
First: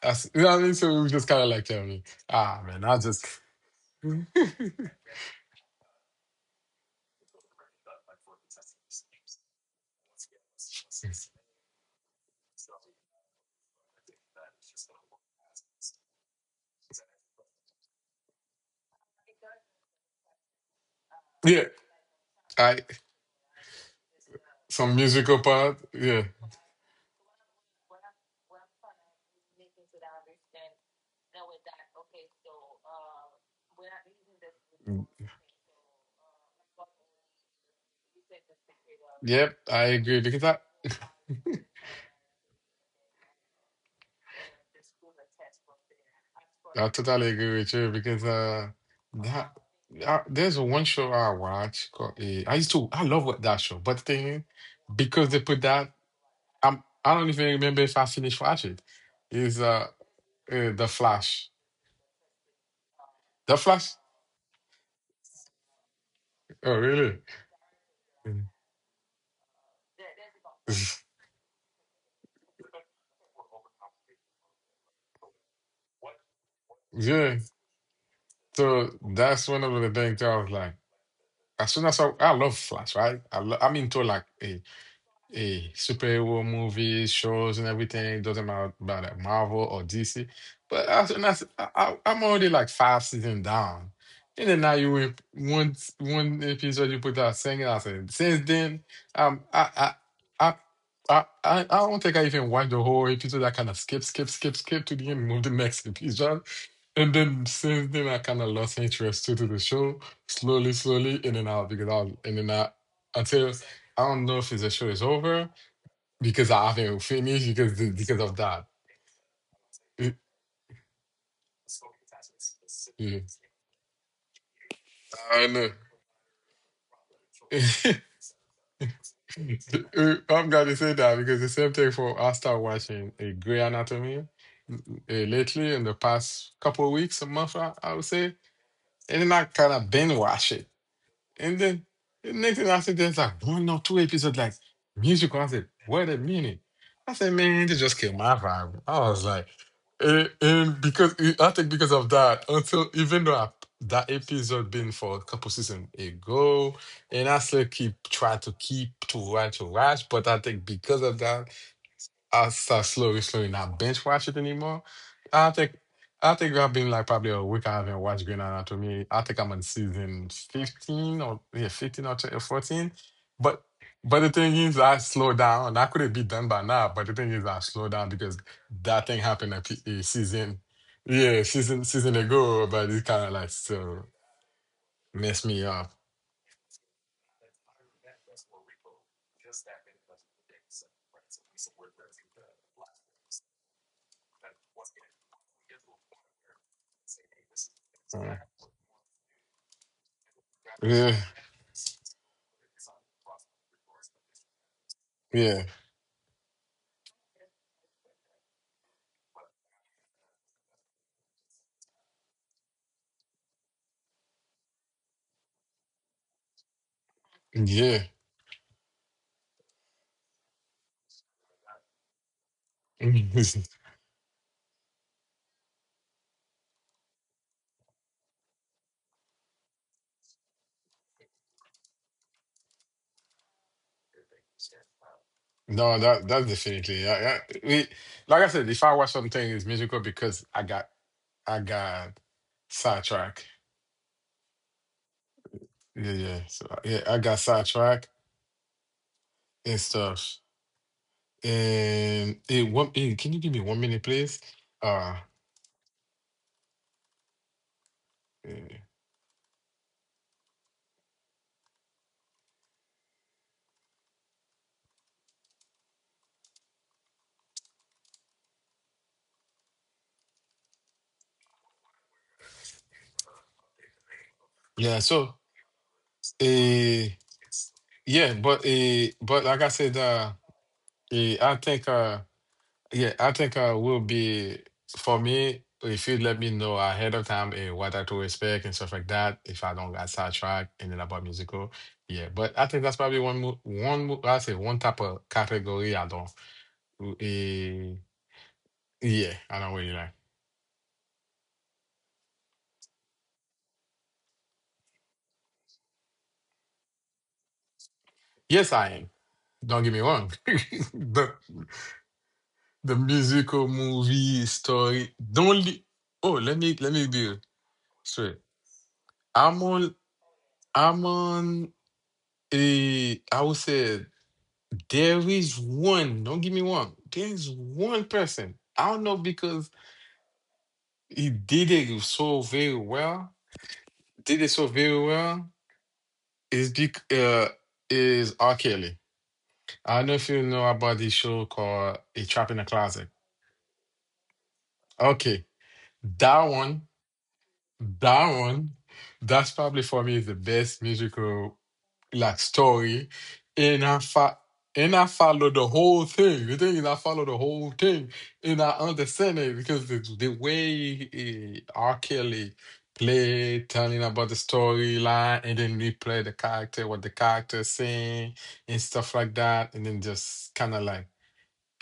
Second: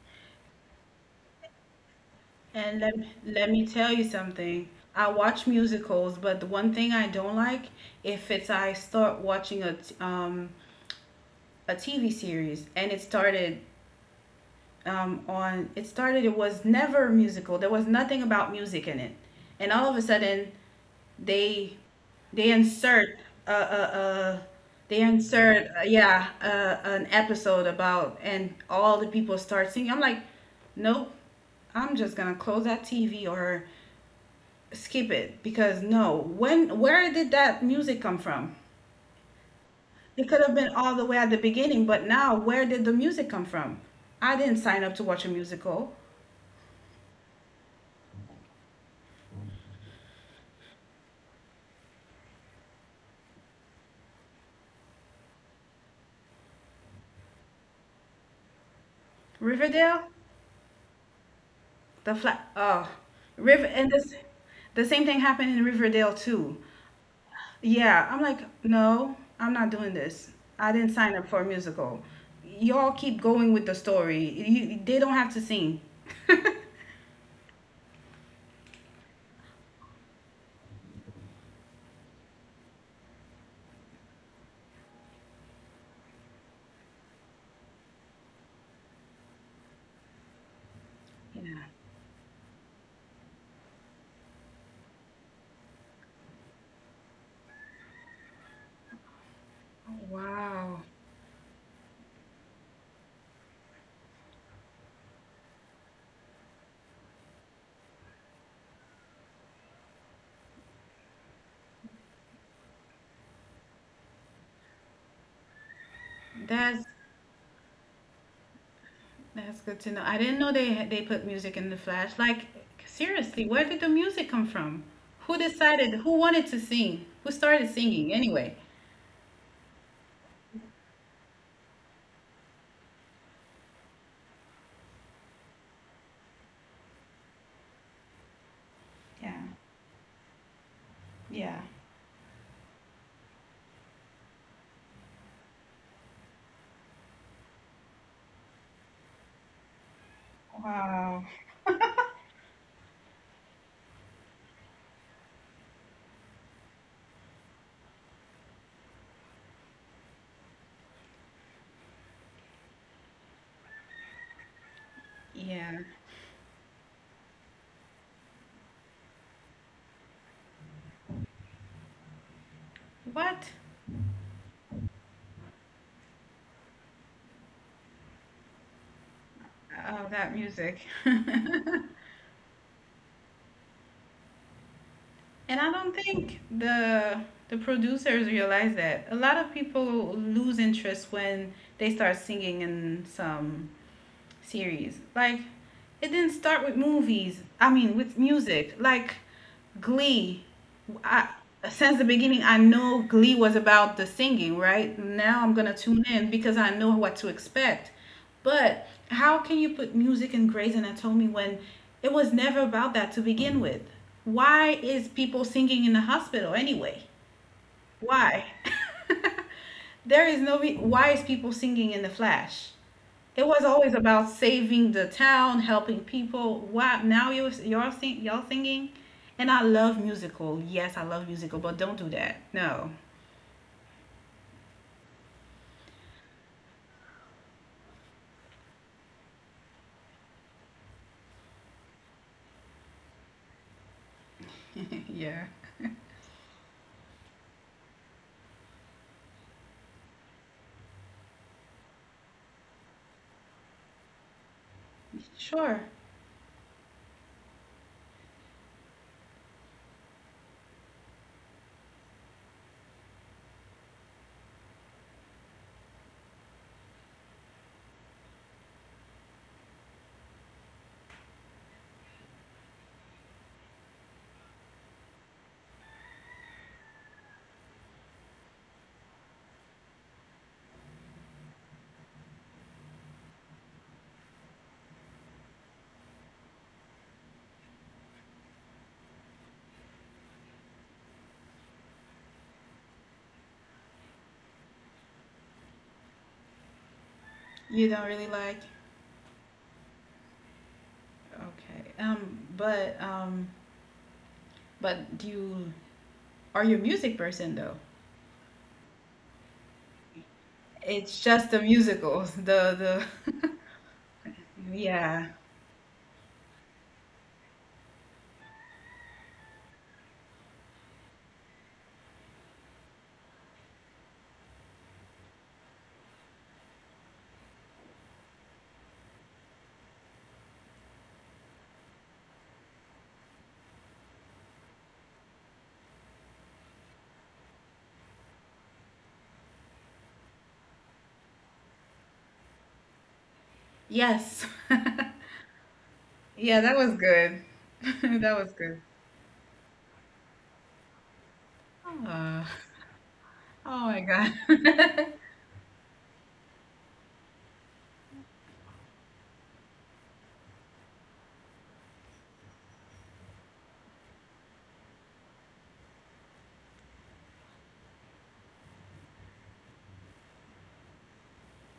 As, you know what I mean? So we just kind of like tell me, ah
And
man,
let,
I just.
let me tell
*laughs*
you something. I watch musicals, but the one thing I don't like, if it's I start watching a TV series, and it started, it was never musical, there was nothing about music in it, and all of a sudden
Yeah,
they they
I
insert uh, uh, uh
some
they
musical
insert
part,
yeah,
yeah.
an episode about, and all the people start singing. I'm like, nope, I'm just gonna close that TV or skip it, because no, when where did that music come from?
Yep, I
It
agree
could
because
have
I.
been all the way at the
*laughs*
beginning, but now where did the music come from? I didn't sign up to watch a musical.
I totally agree with you because that there's one show I watch called I used to I love what that show, but the thing is, because they put that I'm I don't even remember if I finished watching it. Is
Riverdale,
the Flash?
the flat. Oh,
The
River and
Flash?
this, the same thing happened in Riverdale too.
Oh really?
Yeah, I'm like,
Mm.
no, I'm not doing this. I didn't sign
*laughs*
up for a musical. Y'all keep going with the story. They don't have to sing. *laughs*
Yeah. So that's one of the things I was like. As soon as I love Flash, right? I'm into like eh, hey, superhero movies, shows, and everything doesn't matter about that Marvel or DC. But I, and
Yeah.
I'm already like 5 seasons down, and then now you went one episode you put out singing. I said since then, um, I I
Wow.
I I don't think I even watched the whole episode. I kind of skip, skip, skip, skip to the end, move the next episode. And then since then, I kind of lost interest too to the show, slowly, slowly, in and out, because I was in and out until I don't know if the show is over because I
That's
haven't finished because of that.
that's good to know. I
It-.
didn't know they put music in the Flash. Like,
Yeah.
seriously, where did the music come from? Who
I know.
decided? Who wanted to sing? Who started singing anyway?
*laughs* I'm glad you said that because the same thing for I started watching a Grey Anatomy lately in the past couple of weeks, a month, I would say, and
Yeah.
then I kind of binge watch it.
Yeah.
And then the next thing I said, there's like one or two episodes, like musical. I said, wait a minute. I said, man, they just killed my vibe. I was like, and
Wow.
because I think because of that, until even though I, that episode been for a couple seasons ago, and I still keep try to keep to watch, but I think because of that. I start slowly, slowly not binge watch it anymore. I
Yeah.
think I think I've been like probably a week I haven't watched Grey's Anatomy. I think I'm on season 15 or yeah, 15 or 14.
What?
But but the thing is, I slow down. I could have be done by now, but the thing is, I slow down because that thing happened
Oh,
a
that
season,
music.
yeah,
*laughs*
season ago. But it kind of like still messed
And I
me
don't
up.
think the producers realize that. A lot of people lose interest when they start singing in some series. Like, it didn't start with movies. I mean, with
Uh,
music. Like Glee.
yeah,
I, since the beginning, I know Glee was about the singing, right? Now I'm
yeah,
gonna tune in because I know what to expect. But how can you put music in Grey's Anatomy when it was never about that to begin with? Why is people singing in the hospital anyway? Why? *laughs* there is no re- Why is people singing in the Flash? It was
yeah. *laughs*
always about saving the town, helping people. Wow, now you are you're sing, y'all singing, and I love musical. Yes, I love musical, but don't do that. No.
No, that's definitely. Like I said, if I watch something, it's musical because I got sidetracked.
*laughs* Yeah.
Yeah, yeah. So yeah, I got sidetracked and stuff. And one, can you give me 1 minute, please? Uh,
Sure.
eh, yeah. So, uh, yeah, but like I said, I think. Yeah, I think will be for me if you let me know ahead of time what I to expect and stuff like that. If I don't get sidetracked and then about musical, yeah. But I think that's probably one mo I say one type of category I don't.
You
eh,
don't really like.
yeah, I don't really like.
Okay. But do you are you a music person though?
Yes, I am. Don't get me wrong. *laughs*
It's just the musicals. The
The musical
the.
movie
*laughs*
story.
Yeah.
Don't. Li oh, let me be straight. I'm on. I'm on. A, I would say. There is one, don't give me one. There is one person. I don't know because he did it so very well. Did it so very well. Is bec uh is R. Kelly. I don't know if you know about this show called A Trap in a Closet.
Yes. *laughs*
Okay. That
Yeah,
one.
that was good. *laughs*
That
That was
one,
good.
that's probably for me the best musical like
Ah.
story. And
Oh
I
my God.
fa- and I follow the whole thing. The thing is, I follow the whole thing, and I understand it because the way R. Kelly played, telling about the storyline, and then replay the character, what the character saying, and stuff like that, and then just kind of like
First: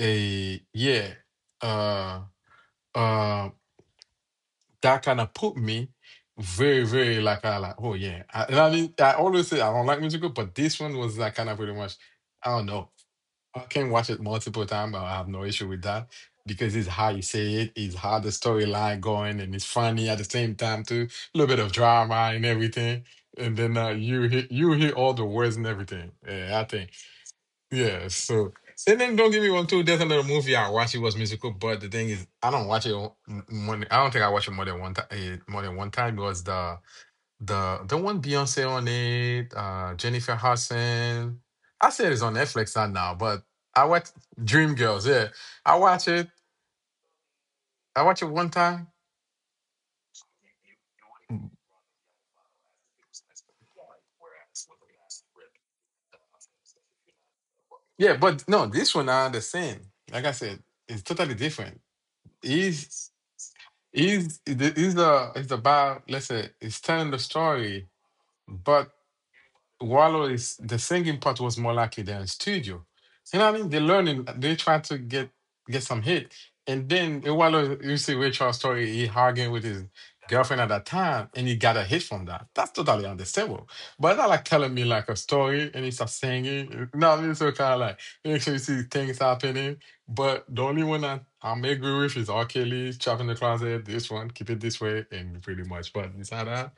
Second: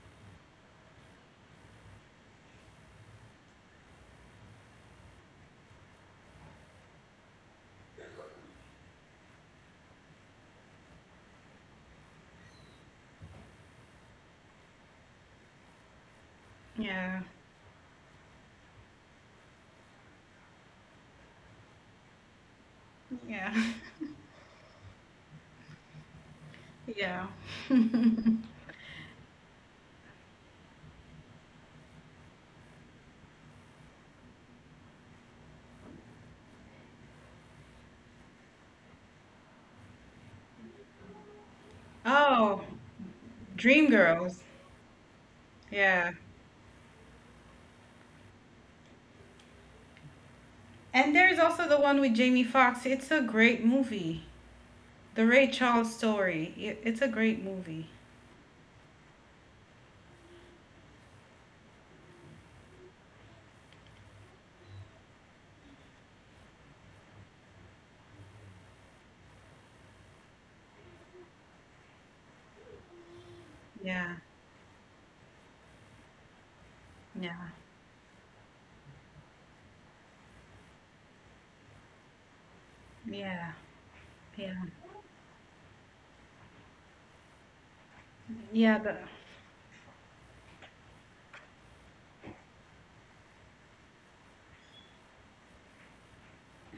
a yeah, uh, um that kind of put me very, very like I like, oh yeah. And I mean, I always say I don't like musical, but this one was like kind of pretty much, I don't know. I can watch it multiple times. I have no issue with that because
*laughs*
it's how
Yeah.
you say it, it's how the storyline going, and it's funny at the same time too. A little bit of drama and everything,
Yeah.
and then you you hear all the words and everything. Yeah, I think.
Yeah. *laughs*
Yeah, so and then don't get me wrong too. There's another movie I watched. It was musical, but the thing is, I don't watch it. I don't think I watch it more than one time. More than one time. It was the one Beyonce on it, Jennifer Hudson. I said it's on
Oh,
Netflix not now, but I watch
Dreamgirls.
Dreamgirls. Yeah, I
Yeah.
watch it. I watch it 1 time.
And there's also the one with Jamie Foxx. It's a great movie. The Ray Charles story. It's a great movie.
Yeah, but no, this one I understand. Like I said, it's totally different. He's he's the it's about let's say it's telling the story, but Wallow is the singing part was more likely than studio. You know what I mean? They are
Yeah.
learning, they try to get some hit, and then in
Yeah.
Wallow, you see Ray Charles story. He arguing with his girlfriend at that time, and he got a hit from that. That's totally
Yeah.
understandable. But it's not like
Yeah.
telling me like a story, and he starts singing. You know what I mean? So kind of like make sure you
Yeah,
see things happening. But the only one that I'm agree with is R. Kelly, Trap in the Closet. This one, keep it this way, and pretty much. But besides that,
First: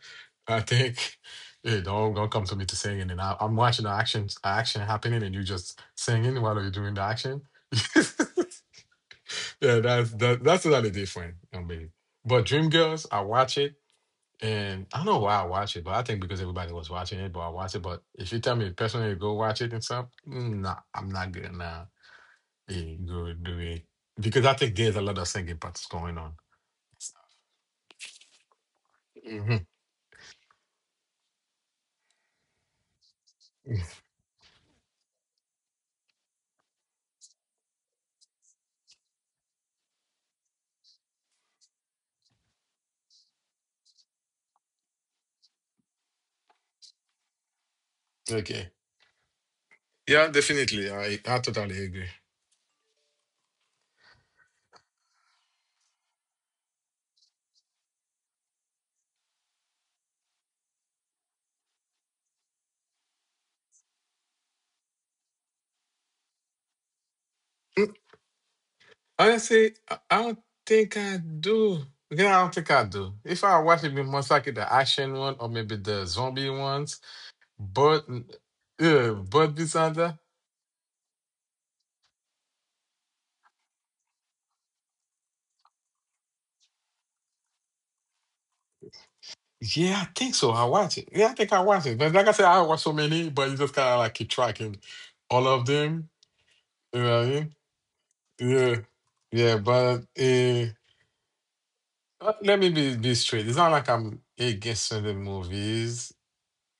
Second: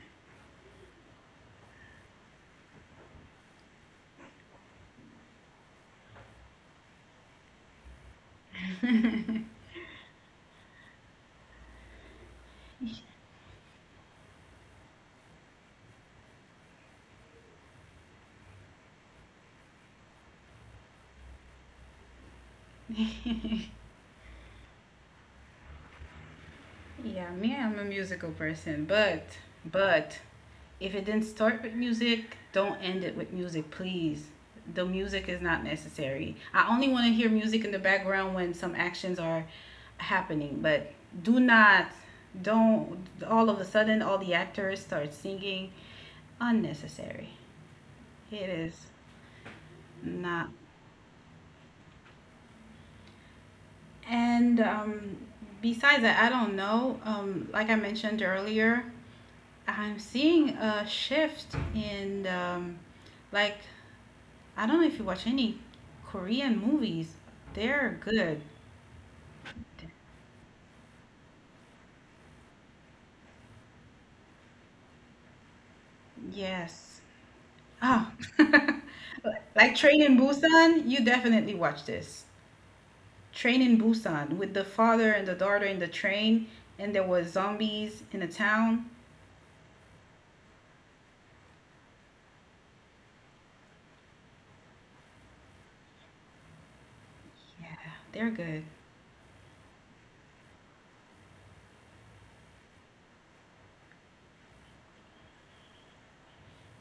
I think. Hey, don't come to me to singing, and I'm watching the action happening, and you just singing while you're doing the action. *laughs* yeah, that's totally different. I mean, but Dream Girls, I watch it, and I don't know why I watch it, but I think because everybody was watching it, but I watch it. But if you tell me personally, to go watch it and stuff, mm, nah, I'm not gonna go do it because I think there's a lot of singing parts going on.
yeah, I'm a musical person, but
Hmm
but if it didn't start with music, don't end it with music,
*laughs*
please. The music is not necessary. I only want to hear music in the background when some actions are happening, but do not don't all of a sudden all the actors start singing unnecessary. It
Okay,
is
yeah,
not.
definitely, I totally agree.
And besides that, I don't know. Like I mentioned earlier, I'm seeing a shift in, like, I don't know if you watch any Korean movies.
*clears throat*
They're good.
Honestly, I don't think I do. Yeah, I don't think I do. If I watch it, be most likely the action one or maybe the zombie
Yes.
ones. But
Oh. *laughs*
but
Like
besides
Train in
that,
Busan, you definitely watch this. Train in Busan with the father and the daughter in the train, and there was zombies in the town.
yeah, I think so. I watch it. Yeah, I think I watch it. But like I said, I watch so many, but you just kind of like keep tracking all of them. You know what I mean?
Yeah, they're good.
Yeah, yeah. Let me be straight. It's not like I'm against certain movies.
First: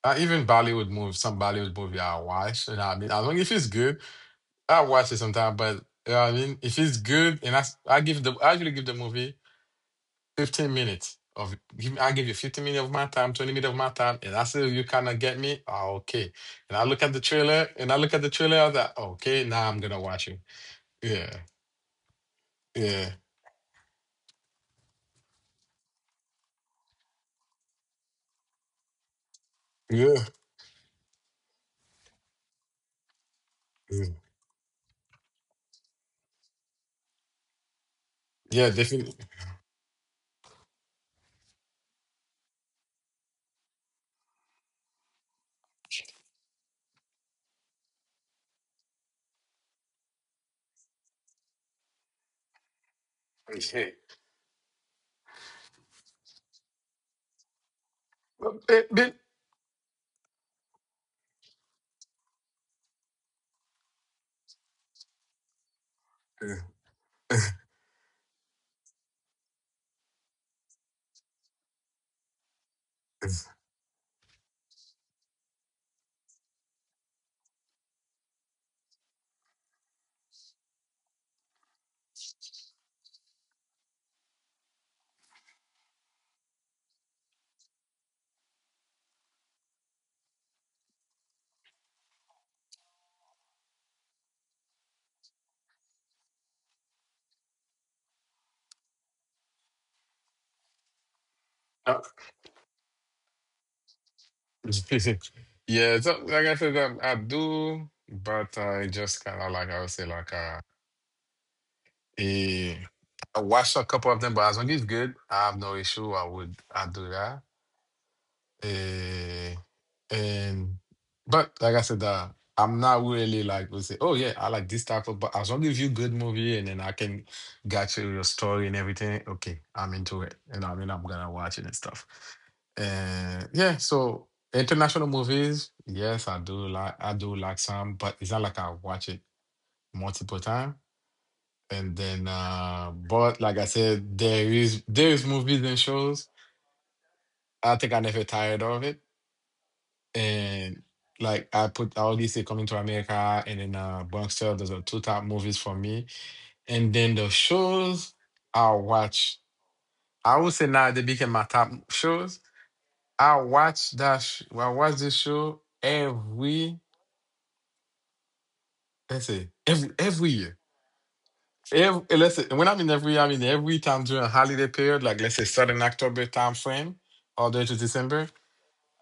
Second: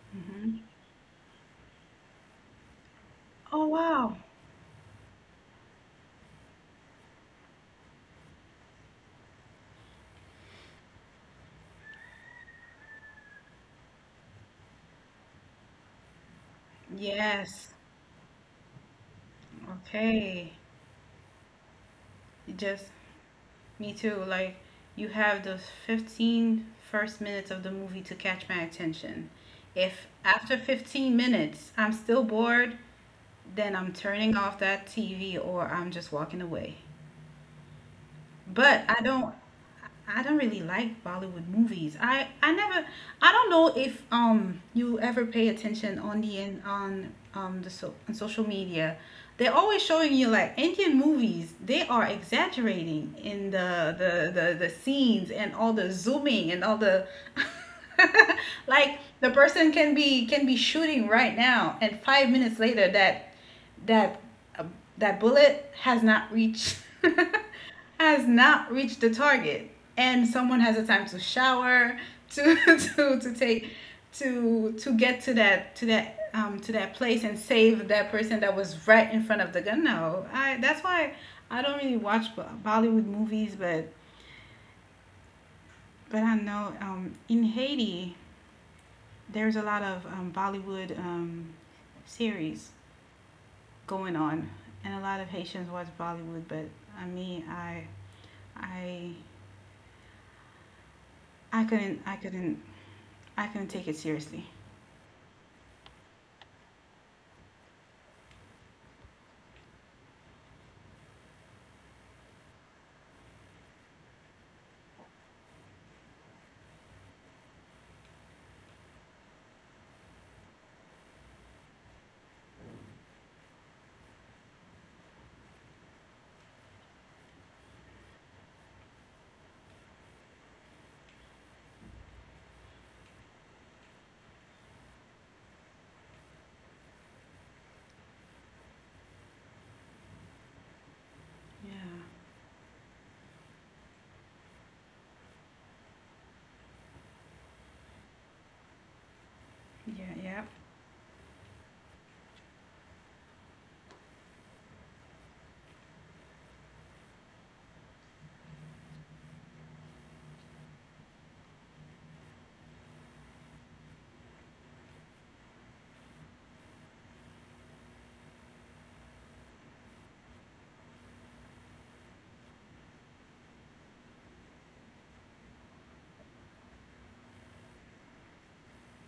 Even
Hmm.
Bollywood movies, some Bollywood movie I watch, and I mean, as long if it's
Oh,
good,
wow.
I watch it sometimes, but you know what I mean, if it's good, and I give the I usually give the movie 15 minutes of give I give you 15 minutes of my time, 20 minutes of my time, and I say you kind of get me, ah, okay. And I look at the trailer,
Yes.
and I look at the trailer, I was like, okay, now I'm gonna watch it.
Okay.
Yeah,
You just
yeah,
Me too. Like, you have the 15 first minutes of the movie to catch my attention. If
yeah,
after 15 minutes I'm still bored, then I'm
yeah,
turning off that TV or I'm just walking away.
yeah,
But I
definitely.
don't
*laughs*
I don't really like Bollywood movies. I never, I don't know if you ever pay attention on the in on the so, on social media. They're always showing you like Indian movies. They are exaggerating in
Okay.
the scenes and all the zooming and all the
Well,
*laughs* like
then-
the person can be shooting right now, and 5 minutes later that uh, that bullet has not
Yeah.
reached *laughs* has not reached the target, and someone has a time to shower to *laughs* to take to get to that place and save that person that was right in front of the gun. No, I that's why I don't really watch Bollywood movies, but I know, in Haiti there's a lot of Bollywood series going on, and a lot of Haitians watch Bollywood, but I mean, i i couldn't
Uh,
i couldn't I couldn't take it seriously.
*laughs* yeah, so like I said, I do, but I just kind of like I would say like. Eh, I watched a couple of them, but as long as it's good, I have no issue. I would I do that. Eh, and but like I said, I'm not really like would say, oh yeah, I like this type of. But as long as you good movie and then I can get you your story and everything, okay, I'm into it. You know, what I mean, I'm gonna watch it and stuff. And yeah, so international movies, yes, I do like some, but it's not like I watch it multiple times. And
Yeah,
then, but like I said, there is movies and shows. I think I never tired of it.
yeah, yeah.
And like I put all these say Coming to America and then Bronx Tale. Those are two top movies for me. And then the shows I watch. I would say now they became my top shows. I watch that. I watch this show every. Let's say every year. Ev let's say, when I mean every time during a holiday period, like let's say starting October time frame all the way to December,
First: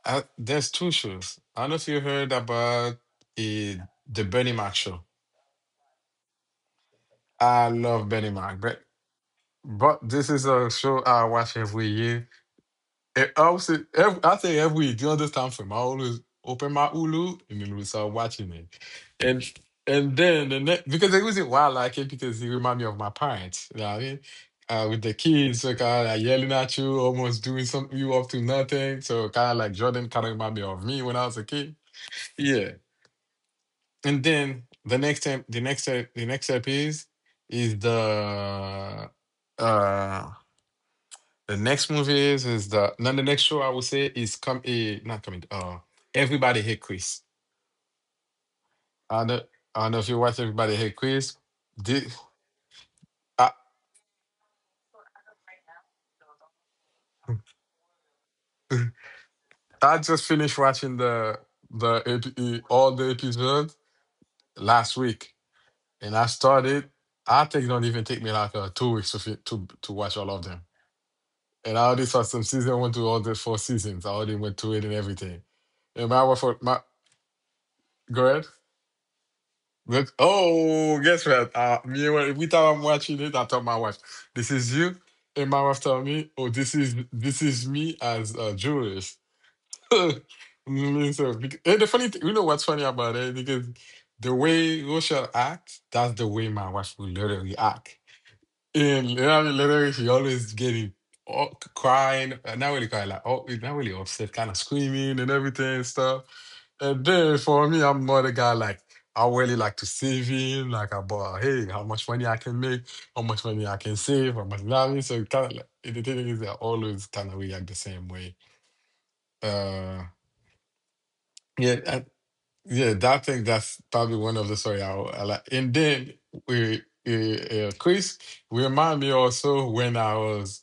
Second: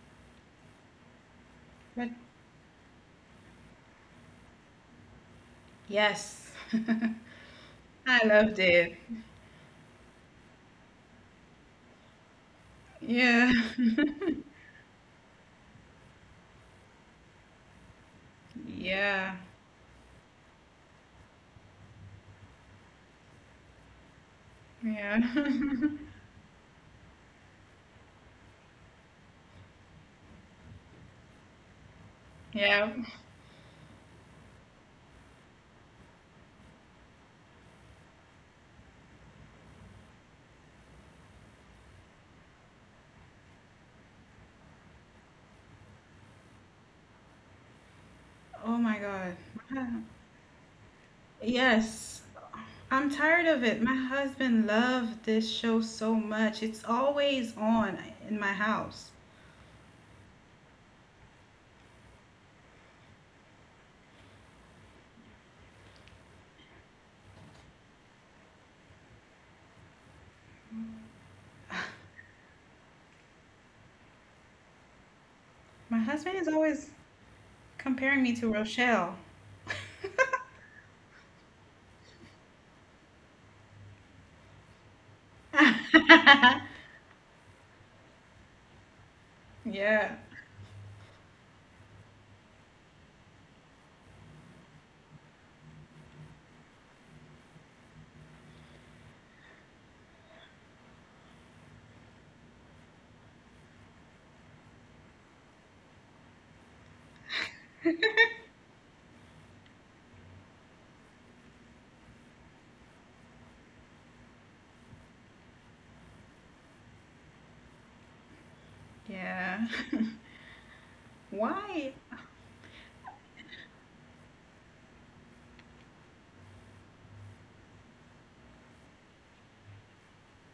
there's two shows. I don't know if you
But
heard about eh, the Bernie Mac show.
yes, *laughs*
I love
I
Bernie
loved
Mac,
it.
but this is a show I watch every year.
Yeah,
I say every week during this time frame, I always open my Hulu and then we start watching it,
yeah,
and then the next because the reason why I like it because it remind me of my parents. You know what I mean? With the
yeah,
kids, so
*laughs*
kind of like yelling at you, almost doing something you up to nothing. So kind of like Jordan kind of remind me of me when I was a kid. Yeah,
yeah.
and then the next time, the next step is is the uh the next movie is the no the next show I would say is come not coming Everybody Hate Chris.
Oh my
I know
God.
I don't know if you
*laughs*
watch Everybody Hate Chris. Did
Yes, I'm
I,
tired of it. My husband loved this show so much. It's always on in my house.
I just finished watching all the episodes last week and I started I think it don't even take me like 2 weeks to to watch all of them. And I already saw some season one to all the four seasons. I already went through it and everything. And
My
my wife,
husband is
my
always comparing
girl.
me to Rochelle.
But oh, guess what? Me when we thought I'm watching it, I told my wife, "This is you," and my wife told me,
*laughs*
"Oh, this is me as a Jewish." *laughs*
Yeah,
Mm, and the funny thing, you know what's funny about it? Because the way Rochelle acts, that's the way my wife will literally act. And literally, literally she always getting all crying, not really crying, like oh, not really upset, kind of screaming and everything and stuff. And then for me, I'm more the guy like I really like to save him. Like about hey, how much money I can make, how much money I can save, how much you know what I mean? So kind of like the thing is, they always kind of react the same way.
yeah.
Uh, yeah,
Why?
I, yeah. That thing that's probably one of the story I like. And then we, Chris, remind me also when I was,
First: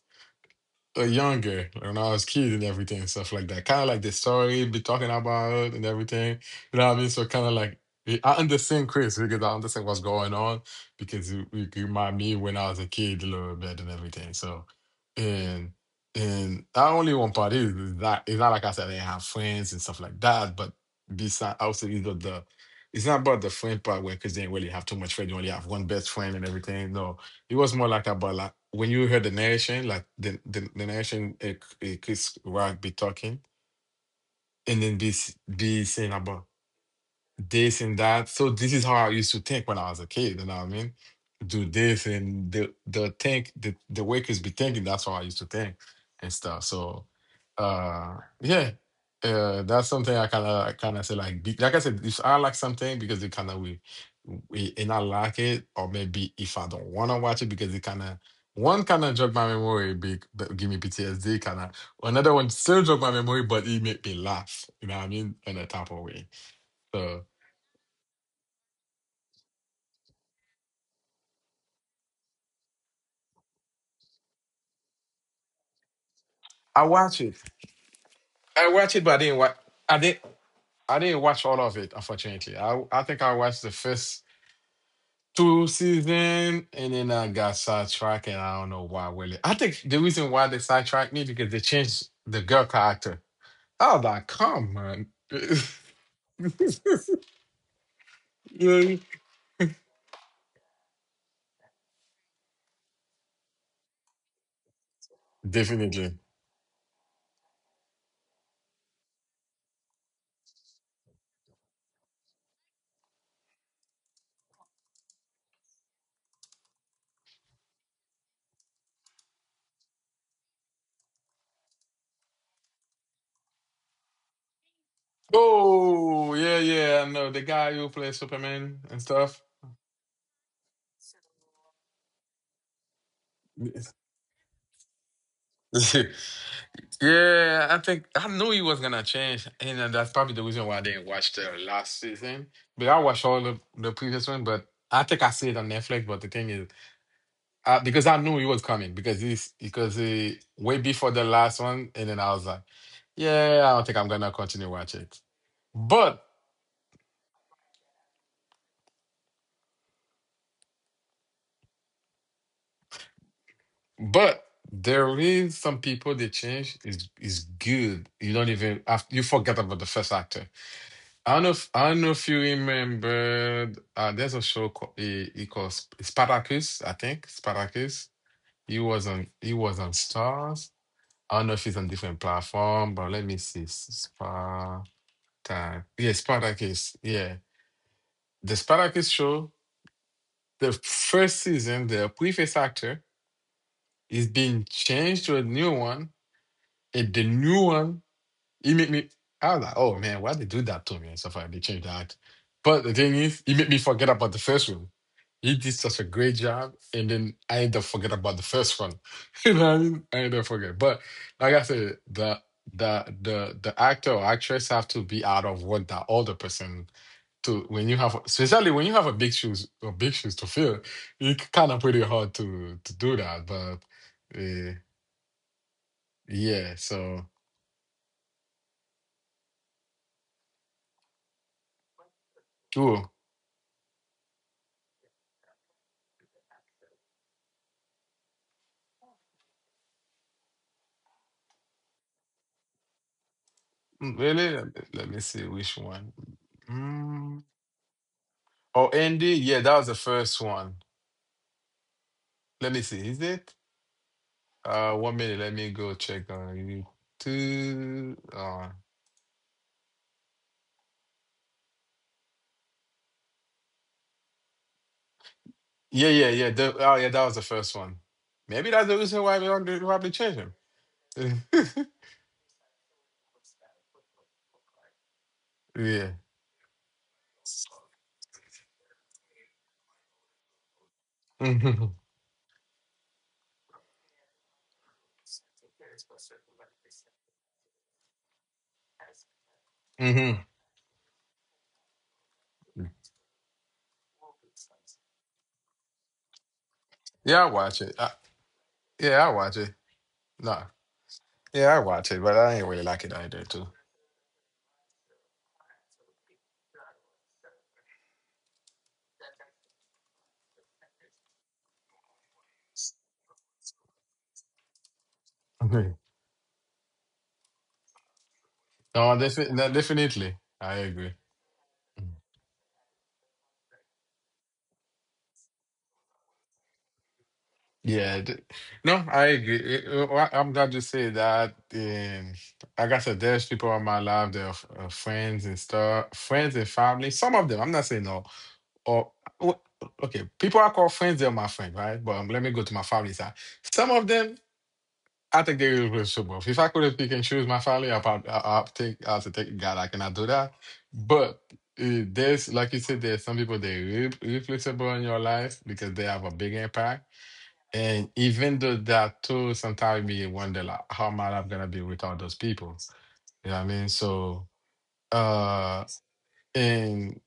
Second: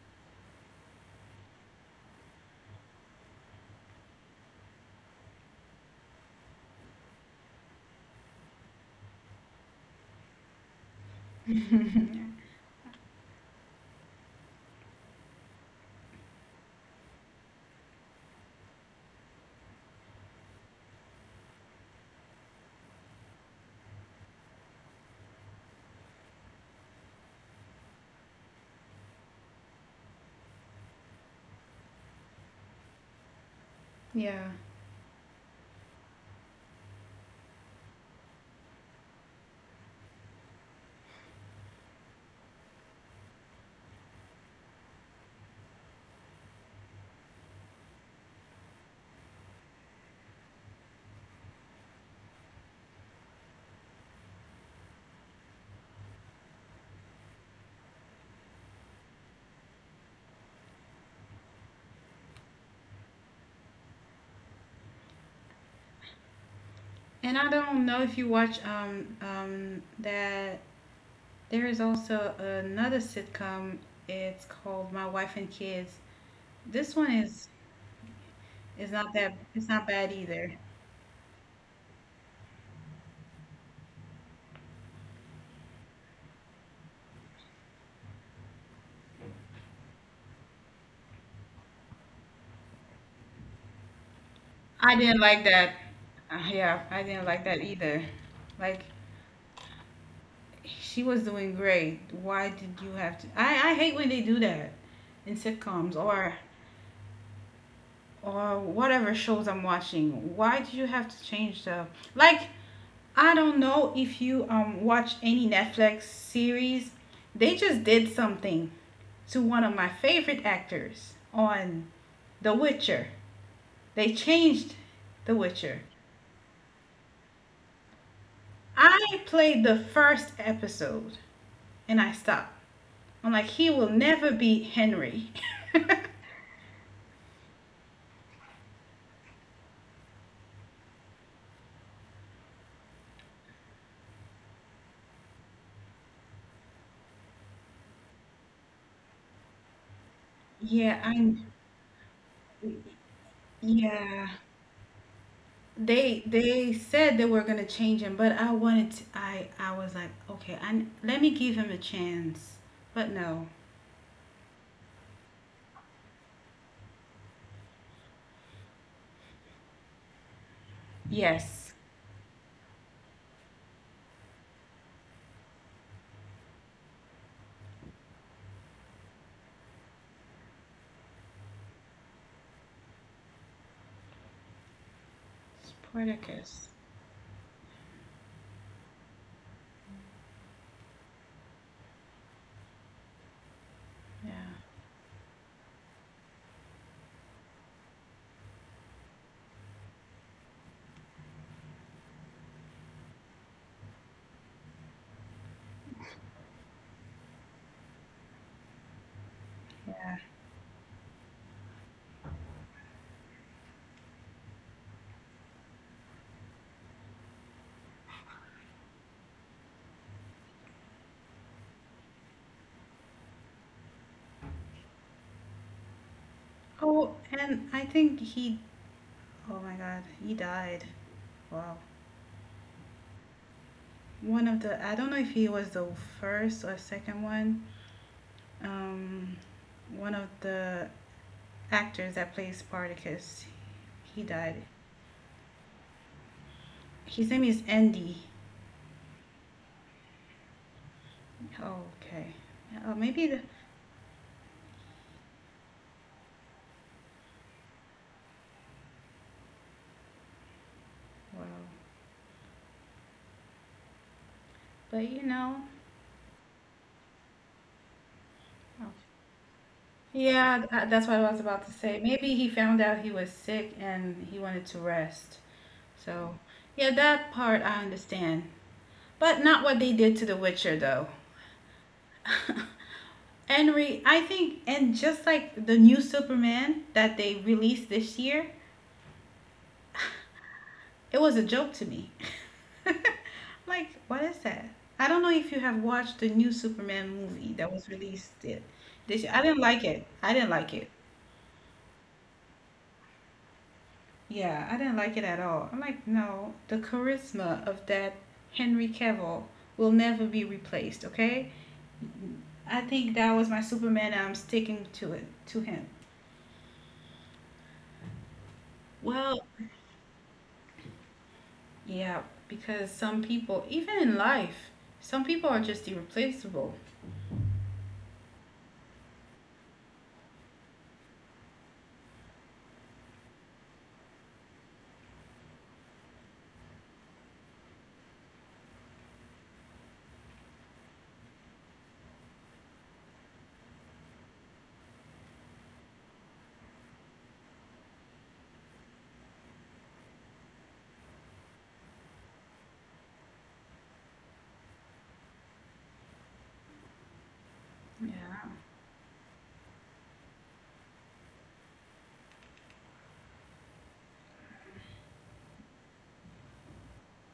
younger, when I was kid and everything and stuff like that. Kind of like the story be talking about and everything. You know what I mean? So kind of like, I understand Chris because I understand what's going on, because it remind
*laughs*
me when I was a kid a little bit and everything. So, and and not only one part is that it's not like I said I didn't have friends and stuff like that, but besides also either the it's not about the friend part where, because they didn't really have too much friends. You only have one best friend and everything. No, it was more like about, like when you hear the narration, like the narration, it could Rag be talking,
Yeah.
and then be saying about this and that. So this is how I used to think when I was a kid, you know what I mean? Do this, and the think the workers be thinking that's how I used to think and stuff. So, yeah. That's something I kinda say like be, like I said, if I like something because it kinda we and I like it, or maybe if I don't wanna watch it because it kinda one kinda jog my memory, big but give me PTSD kinda. Another one still jog my memory, but it make me laugh. You know what I mean? In a type of way. So.
And I don't know if you watch that there is also another sitcom. It's called My Wife and Kids.
I
This one
watch it.
is
I watch
is
it, but I
not
didn't
that,
watch.
it's not
I
bad
didn't.
either.
I didn't watch all of it, unfortunately. I think I watched the first two season, and then I got sidetracked, and I don't know why. Really, I think the reason why they sidetracked me because they changed the girl character. I was like, come on.
I
*laughs*
didn't like that. Yeah, I didn't like that either.
Really?
Like, she was doing great. Why did you have to? I hate when they do that in sitcoms
Definitely.
or whatever shows I'm watching. Why do you have to change the, like? I don't know if you watch any Netflix series. They just did something to one of my favorite actors on The Witcher. They changed The Witcher.
Oh, yeah, yeah. I know the guy who plays Superman and
I
stuff.
played the first episode and I stopped. I'm like, he will never be Henry. *laughs*
*laughs* Yeah, I think I knew he was gonna change, and that's probably the reason why I didn't watch the last season. But I watched all the previous one, but I think I see it on Netflix. But the thing is, because I knew he was coming, because he way
Yeah,
before the
I
last one, and then I was like, yeah, I don't think I'm
yeah.
gonna continue watch it.
They
But
they said they were gonna change him, but I was like, okay, I let me give him a chance. But no.
but there is some people they change is good. You don't even after you forget about the first actor.
Yes.
I don't know if you remember. There's a show called, he calls Spartacus. I think Spartacus. He was on. He was on Stars. I don't know if it's on different platform, but let me see. Spartacus. Yeah,
Spartacus.
Spartacus. Yeah, the Spartacus show. The first season, the previous actor is
Yeah.
being changed to a new one, and the new one it made me. I was like, oh man, why they do that to me and stuff like that. They changed that. But the thing is, it made me forget about the first one. He did such a great job, and then I end up forget about the first one. *laughs* You know what I mean?
Yeah.
I end up forget. But like I said, the actor or actress have to be out of what that older person to, when you have, especially when you have a big shoes or big shoes to fill, it's kind of pretty hard to do that. But uh, yeah,
Oh,
so
and I think he, oh my God, he died. Wow.
cool.
I don't know if he was the first or second one. Um, one of the actors that plays Spartacus,
Mm,
he
really?
died.
Let me see which one.
His name
Mm.
is Andy.
Oh, Andy. Yeah, that was the first one.
Oh, okay.
Let me
Oh,
see. Is
maybe the,
it? One minute. Let me go check on you. Two.
wow. But
Yeah, yeah, yeah. Oh, yeah. That was the first one. Maybe
oh.
that's the reason why we don't do- why we change him.
Yeah, that's what I was
*laughs*
about to say. Maybe he found out he was sick and he wanted to rest.
Yeah.
So, yeah, that part I understand. But not what they did to The Witcher, though.
Hmm.
*laughs* Henry, I think, and just like the new Superman that they released this year,
Hmm.
*laughs* it was a joke to me. *laughs* Like, what is that? I don't know if you have watched the new Superman
Yeah, I
movie that was
watch it.
released, this year.
Yeah, I
I didn't
watch it.
like it. I didn't
Nah.
like it.
Yeah, I watch it, but I ain't really like it either, too.
Yeah, I didn't like it at all. I'm like, no, the charisma of that Henry Cavill will never be replaced, okay? I think that was my Superman, and I'm sticking to it to him.
*laughs*
Well,
No, definitely. I agree. Mm.
yeah, because some people, even in life, some people are just irreplaceable.
Yeah, no, I agree. Well, I'm glad you say that. Like I said, there's people in my life, they're friends and stuff, friends and family. Some of them, I'm not saying no. Or w- okay, people I call friends, they're my friend, right? But let me go to my family side. Some of them, I think they're irreplaceable. If I could pick and choose my family, I probably, I'll take, I'll say, take God, I cannot do that. But there's, like you said, there's some people they're irreplaceable in your life because they have a big impact. And
Yeah,
even though that too, sometimes we wonder, like how am I gonna be without those people? You know what I mean? So, uh and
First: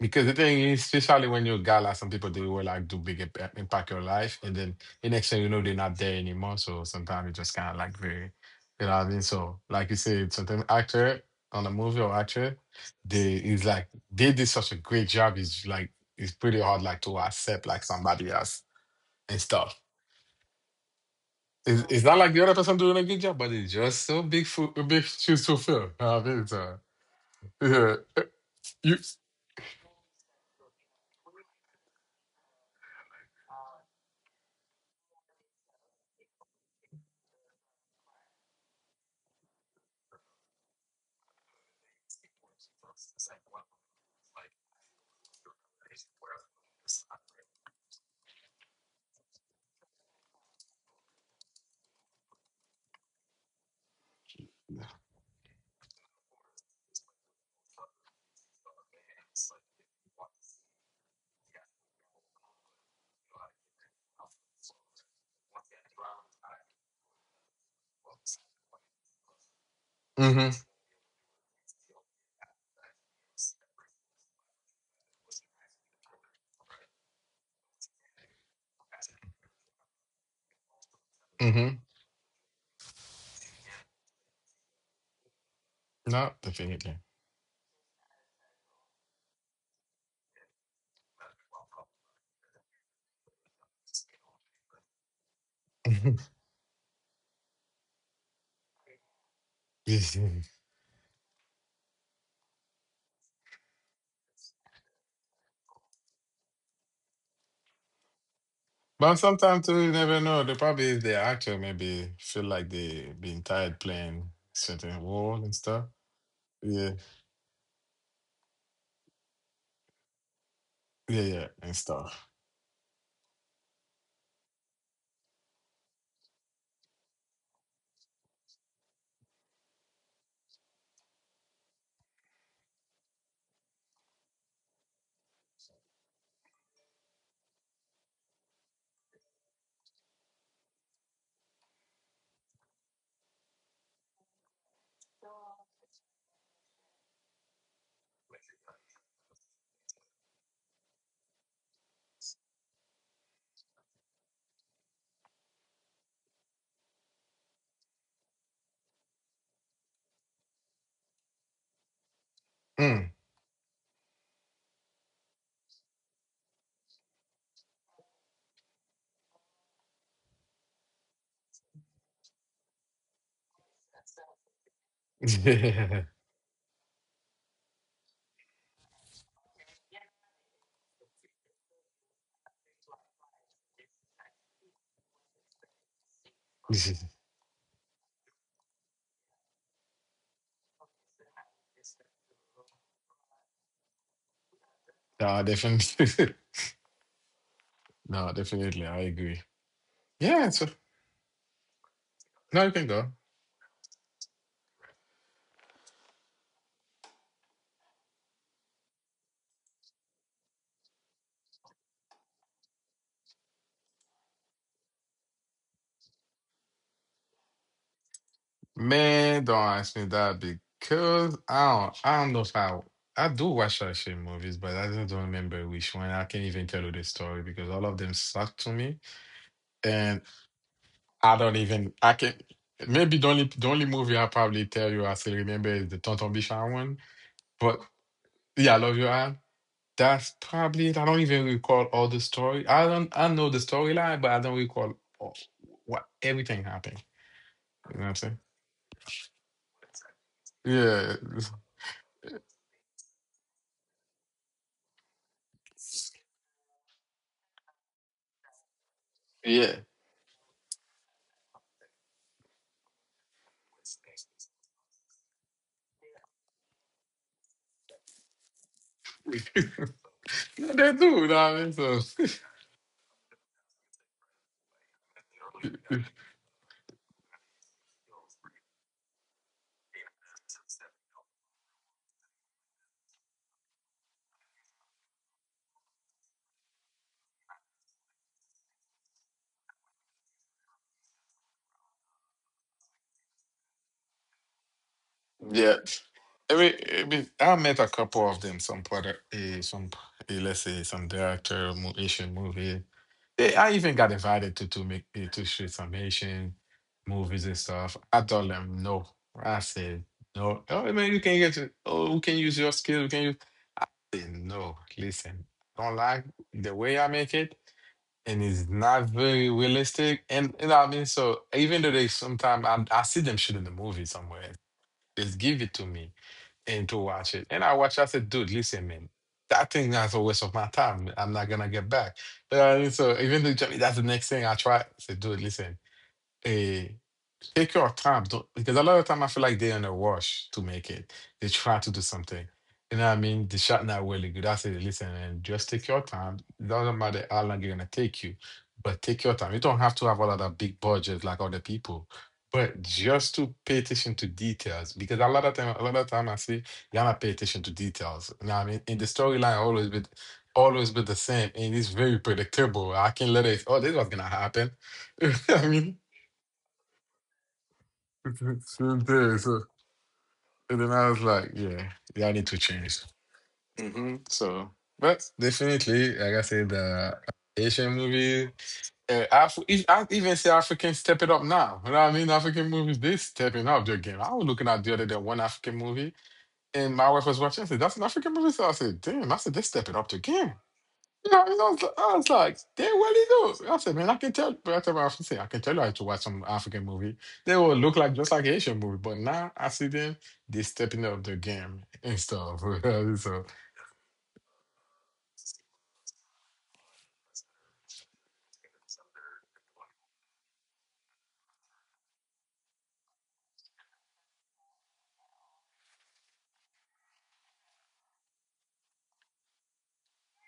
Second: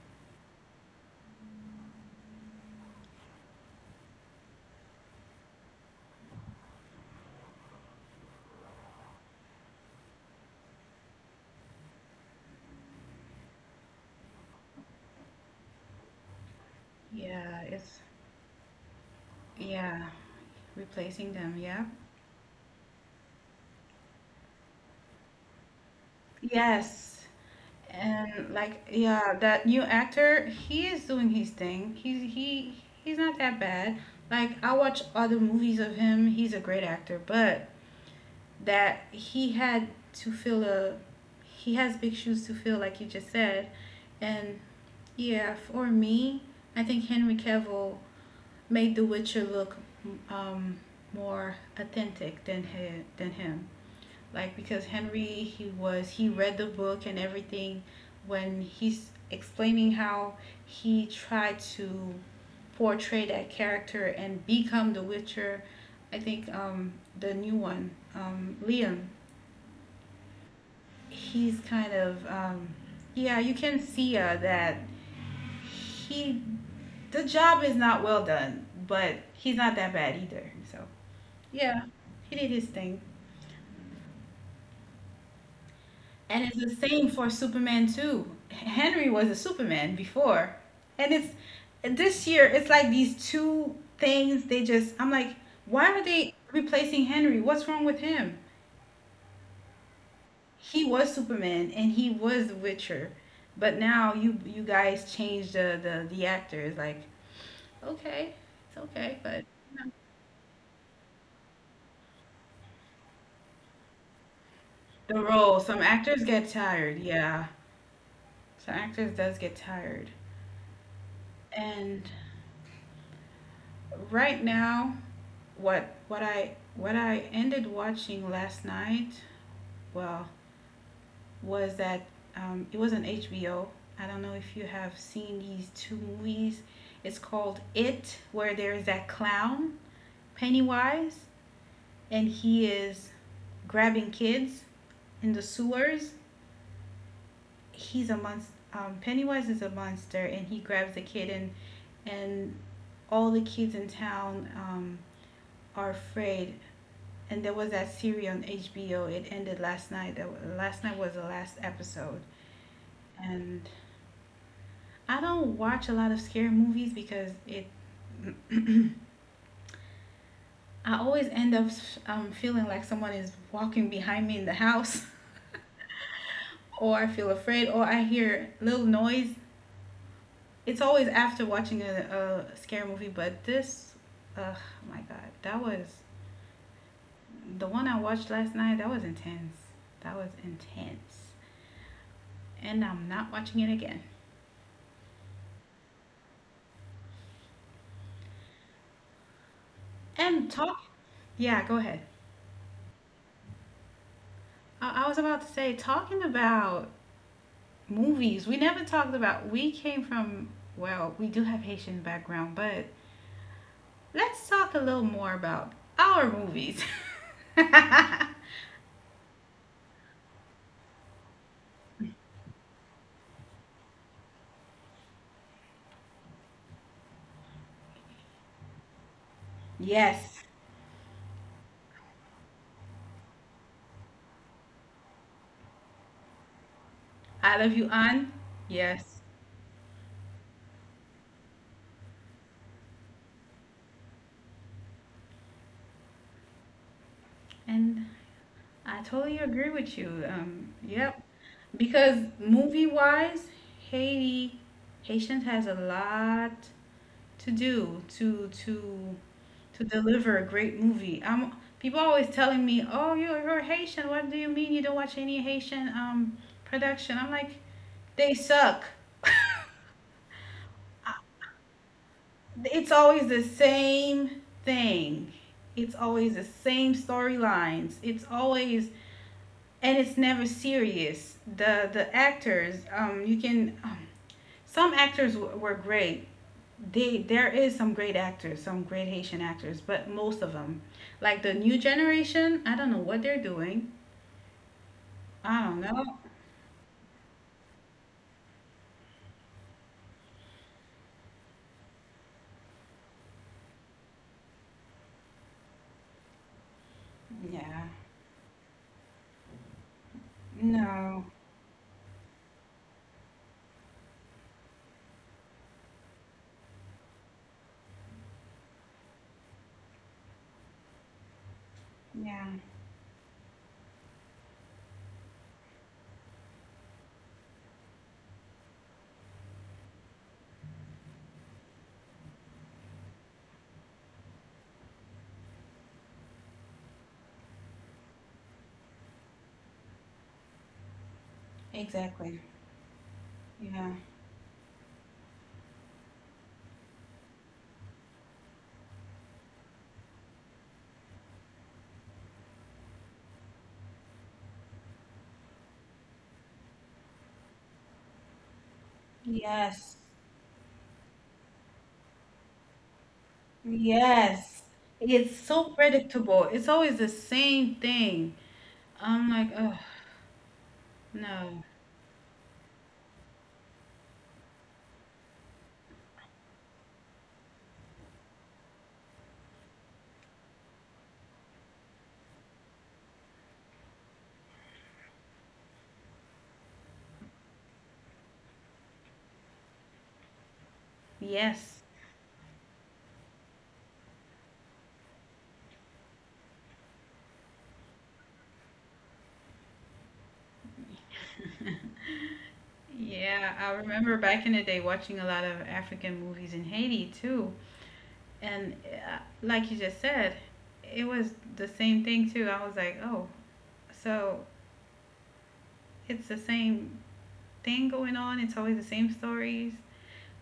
because the thing is, especially when you're a guy, like some people they will like do impact your life, and then the next thing you know they're not there anymore. So sometimes it's just kinda like very, you know what I mean? So like you said, sometimes actor on a movie or actor, they is like they did such a great job. It's like it's pretty hard, like, to
yeah,
accept like
it's
somebody else and stuff.
yeah, replacing them. Yeah,
It's not like the other person doing a good job, but it's just so big, big shoes to fill. *laughs* I mean,
yes,
yeah.
and like
You,
yeah, that new actor, he is doing his thing. He's not that bad. Like I watch other movies of him. He's a great actor, but that he had to fill a he has big shoes to fill like you just said and yeah for me I think Henry Cavill made the Witcher look um, more authentic than than him like because Henry he read the book and everything when he's explaining how he tried to portray that character and become the Witcher. I think the new one, Liam,
mm-hmm.
he's kind of, yeah, you can see that he the job is not well done, but he's not that bad either. So yeah,
Mm-hmm.
he did his thing.
No,
And it's the
definitely.
same for Superman too. Henry was a Superman before, and it's this year. It's like these two things, they just, I'm like, why are
*laughs*
they replacing Henry? What's wrong with him?
Yes, yes.
He was Superman and he was the Witcher, but now you guys changed the actors. Like okay, it's
But
okay, but
sometimes too, you never know. The problem is the actor maybe feel like they been tired playing certain
the
role and
role. Some
stuff.
actors get
Yeah.
tired. Yeah, some actors does get tired.
Yeah, yeah, and
And
stuff.
right now, what I ended watching last night, well, was that, it was on HBO. I don't know if you have seen these two movies. It's called It, where there's that clown Pennywise, and he is grabbing kids in the sewers. He's a monster. Pennywise is a monster, and he grabs the kid, and and all the kids in town are afraid. And there was that series on HBO. It ended last night. Last night was the last episode.
Mm.
And I don't watch a lot of scary movies because it. *clears throat* I always end up feeling like someone is walking behind me in the house.
*laughs*
*laughs*
Yeah.
Or I feel afraid, or I hear little noise. It's always after watching a scary movie, but this, oh my god, that was
*laughs*
the one I watched last night. That was intense. That was intense, and I'm not watching it again.
No, definitely. *laughs* No, definitely. I agree. Yeah,
And
so
talk, yeah, go ahead.
now you can go.
I was about to say, talking about movies, we never talked about. We came from, well, we do have Haitian background, but let's talk a little more about our movies. *laughs*
Man, don't ask me that because I don't know if I do watch action movies, but I just don't remember which one. I can't even tell you the story because all of them suck to me. And
Yes.
I don't even I can maybe the only movie I probably tell you I still remember is the Tonton Bichon one.
I love
But
you, Anne.
yeah, I love you.
Yes.
That's probably it. I don't even recall all the story. I don't I know the storyline, but I don't recall all, what everything happened. You know what
And
I'm saying?
I totally agree with you.
Yeah.
Yep.
*laughs*
Because movie wise, Haiti Haitians has a lot to do
Yeah.
to deliver a great movie. People always telling me, oh, you're Haitian, what do you mean you don't watch any Haitian production? I'm like, they suck. *laughs*
*laughs* They do, you know what I mean, so
It's always the same thing. It's always the same storylines. It's always and it's never serious. The actors, you can, were great. They There is some great actors, some great Haitian actors, but most of them, like the new generation, I don't know what they're doing. I
yeah.
don't know.
I mean, I met a couple of them. Some product, some let's say some director, Asian movie. I even got invited to make to shoot some Asian movies and
Yeah.
stuff. I told them no. I said no. Oh, I mean, you
No.
can get. Oh, we can use your skills. We can use. No, listen. I don't like the way I make it, and it's not very realistic. And you know, what I mean, so even though they
Yeah.
sometimes I see them shooting the movie somewhere. Just give it to me and to watch it. And I watched. I said, dude, listen, man, that thing that's a waste of my time. I'm not gonna get back. You know what I mean? So even though Johnny, that's the next thing I try. I said, dude, listen. eh." Take your time, don't, because a lot of time I feel like they're in a rush to make it. They try to do something.
Exactly.
You know what I mean? The shot
Yeah.
not really good. I say, listen, and just take your time. It doesn't matter how long you're gonna take you, but take your time. You don't have to have a lot of big budgets like other people. But just to pay attention to details, because a lot of time I see y'all not pay attention to details. You know what I mean? In the storyline,
Yes.
always been the same, and it's very predictable. I can let it. Oh, this was gonna happen.
Yes.
*laughs* You know
It's
what I
so
mean?
predictable. It's always the same thing.
*laughs* Same thing.
I'm
So,
like, oh
and then I was like,
no.
yeah, I need to change. Hmm. So, but definitely, like I said, the Asian movie, if I even say African step it up now. You know what I mean? African movies, they stepping up their game. I was looking at the other day one African movie, and my wife was watching. I said, that's an African movie. So I said, damn, I said, they stepping up their game. Yeah,
Yes.
I was like, they well he knows. I said, man, I can tell. But I tell my officer, I can tell you how to watch some African movie. They will look like just like Asian movie, but now I see them, they stepping up the game
*laughs*
and stuff. *laughs* So,
Yeah, I remember back in the day watching a lot of African movies in Haiti too. And like you just said, it was the same thing too. I was like, oh, so it's the same thing going on. It's always the same stories.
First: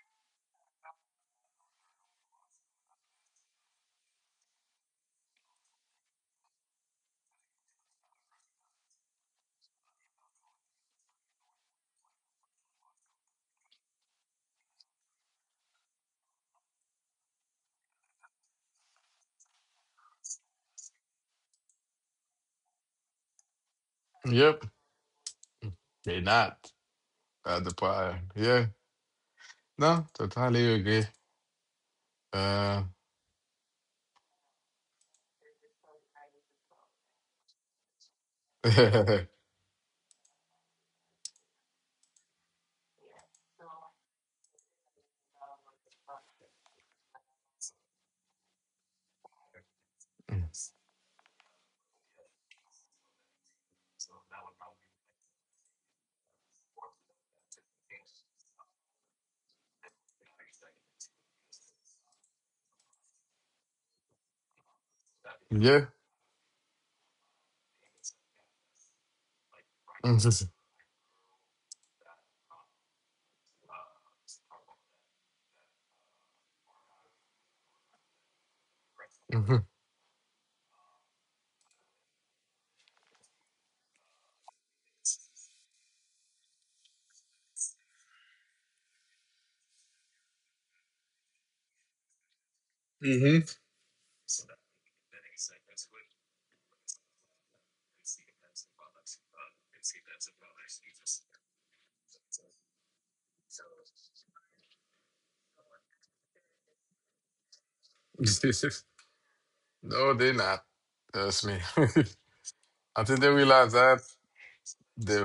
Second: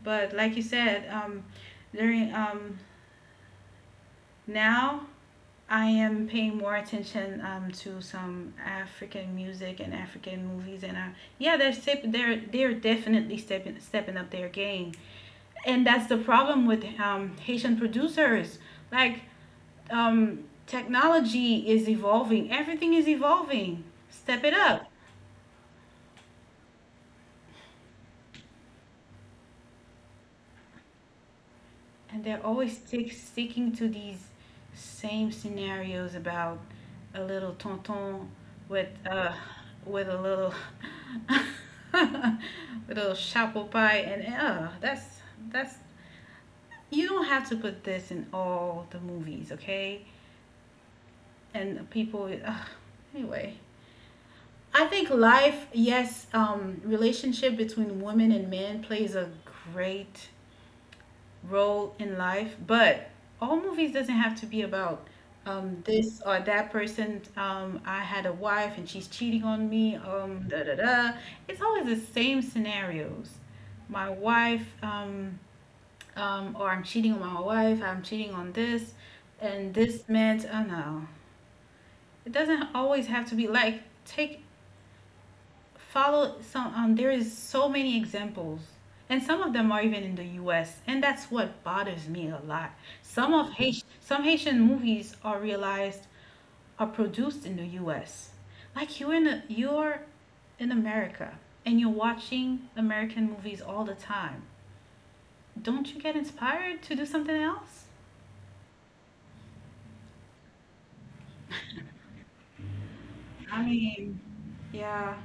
But like you said, during now I am paying more attention, to some African music and African movies. And yeah, they're they're definitely stepping up their game, and that's the problem with, Haitian producers. Like, technology is evolving, everything is evolving. Step it
yep,
up,
they not at the part. Yeah, no, totally agree.
and they're always
Uh,
sticking to these same scenarios about a little tonton with uh
*laughs*
with a little *laughs* with a little chapeau pie, and that's you don't have to put this in all the movies, okay? And people, anyway. I think life, yes, relationship between women and men plays a great role in life, but all movies doesn't have to be about,
yeah, *laughs*
this or that person. I had a wife and she's cheating on me. Da da da. It's always the same scenarios. My wife, or I'm cheating on my wife. I'm cheating on this, and this meant. Oh no, it doesn't always have to be like take follow some there is so many examples, and some of them are even in the US, and that's what bothers me a lot. Some of
hmm *laughs*
Haitian, some Haitian movies are realized, are produced in the US. Like you're in you're in America and you're watching American movies all the time, don't you get inspired to do something else?
no, they not. Trust me. *laughs* I think they
I
realize that.
mean, yeah.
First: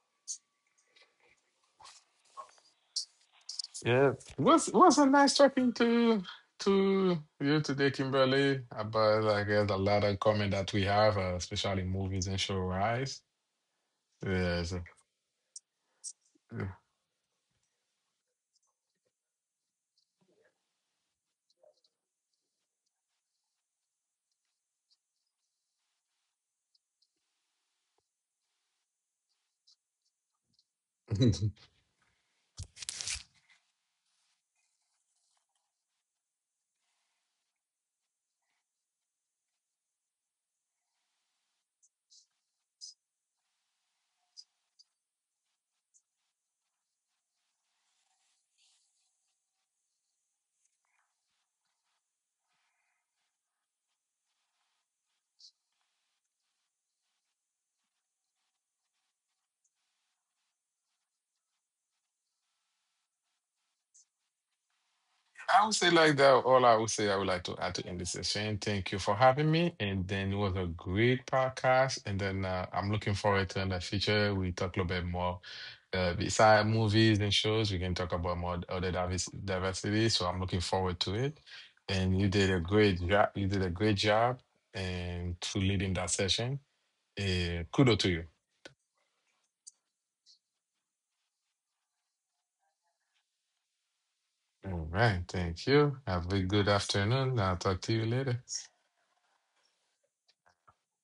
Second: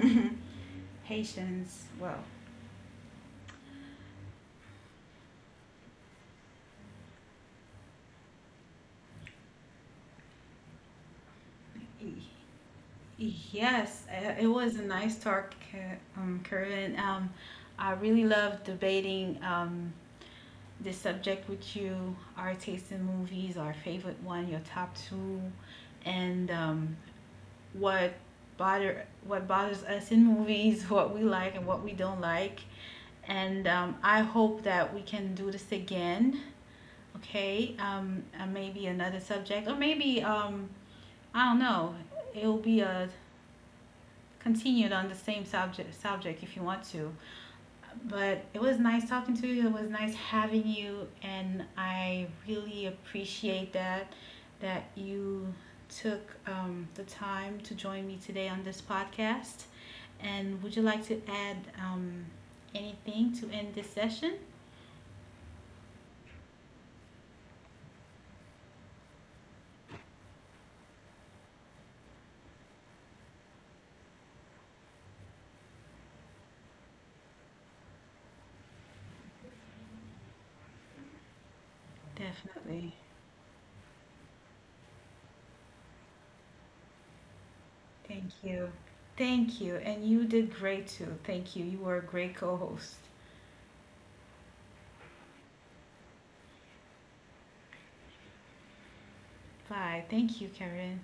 *laughs* Haitians, well,
Yeah, it was a nice talking to you today, Kimberly, about I guess a lot of comment that we have, especially movies and show rise.
yes, it
Yes.
was a nice talk, Karen. I really love debating, this subject with you, our taste in movies, our favorite one, your top two, and, what what bothers us in movies, *laughs* what we like
*laughs*
and what we don't like. And, I hope that we can do this again. Okay, maybe another subject, or maybe, I don't know. It'll be a continued on the same subject if you want to. But it was nice talking to you. It was nice having you, and I really appreciate that you took, the time to join me today on this podcast. And would you like to add, anything to end this session?
I would say like that. All I would say, I would like to add to end this session. Thank you for having me. And then it was a great podcast. And then, I'm looking forward to in the future we talk a little bit more. Beside movies and shows, we can talk about more other diversity. So I'm looking forward to it. And you did a
Definitely.
great job. You did a great job, and to leading that session. Kudo to you.
Thank you. Thank you. And you did great too. Thank you. You were a great co host.
All right. Thank you. Have a good afternoon. I'll talk to you later.
Bye. Thank you, Karen.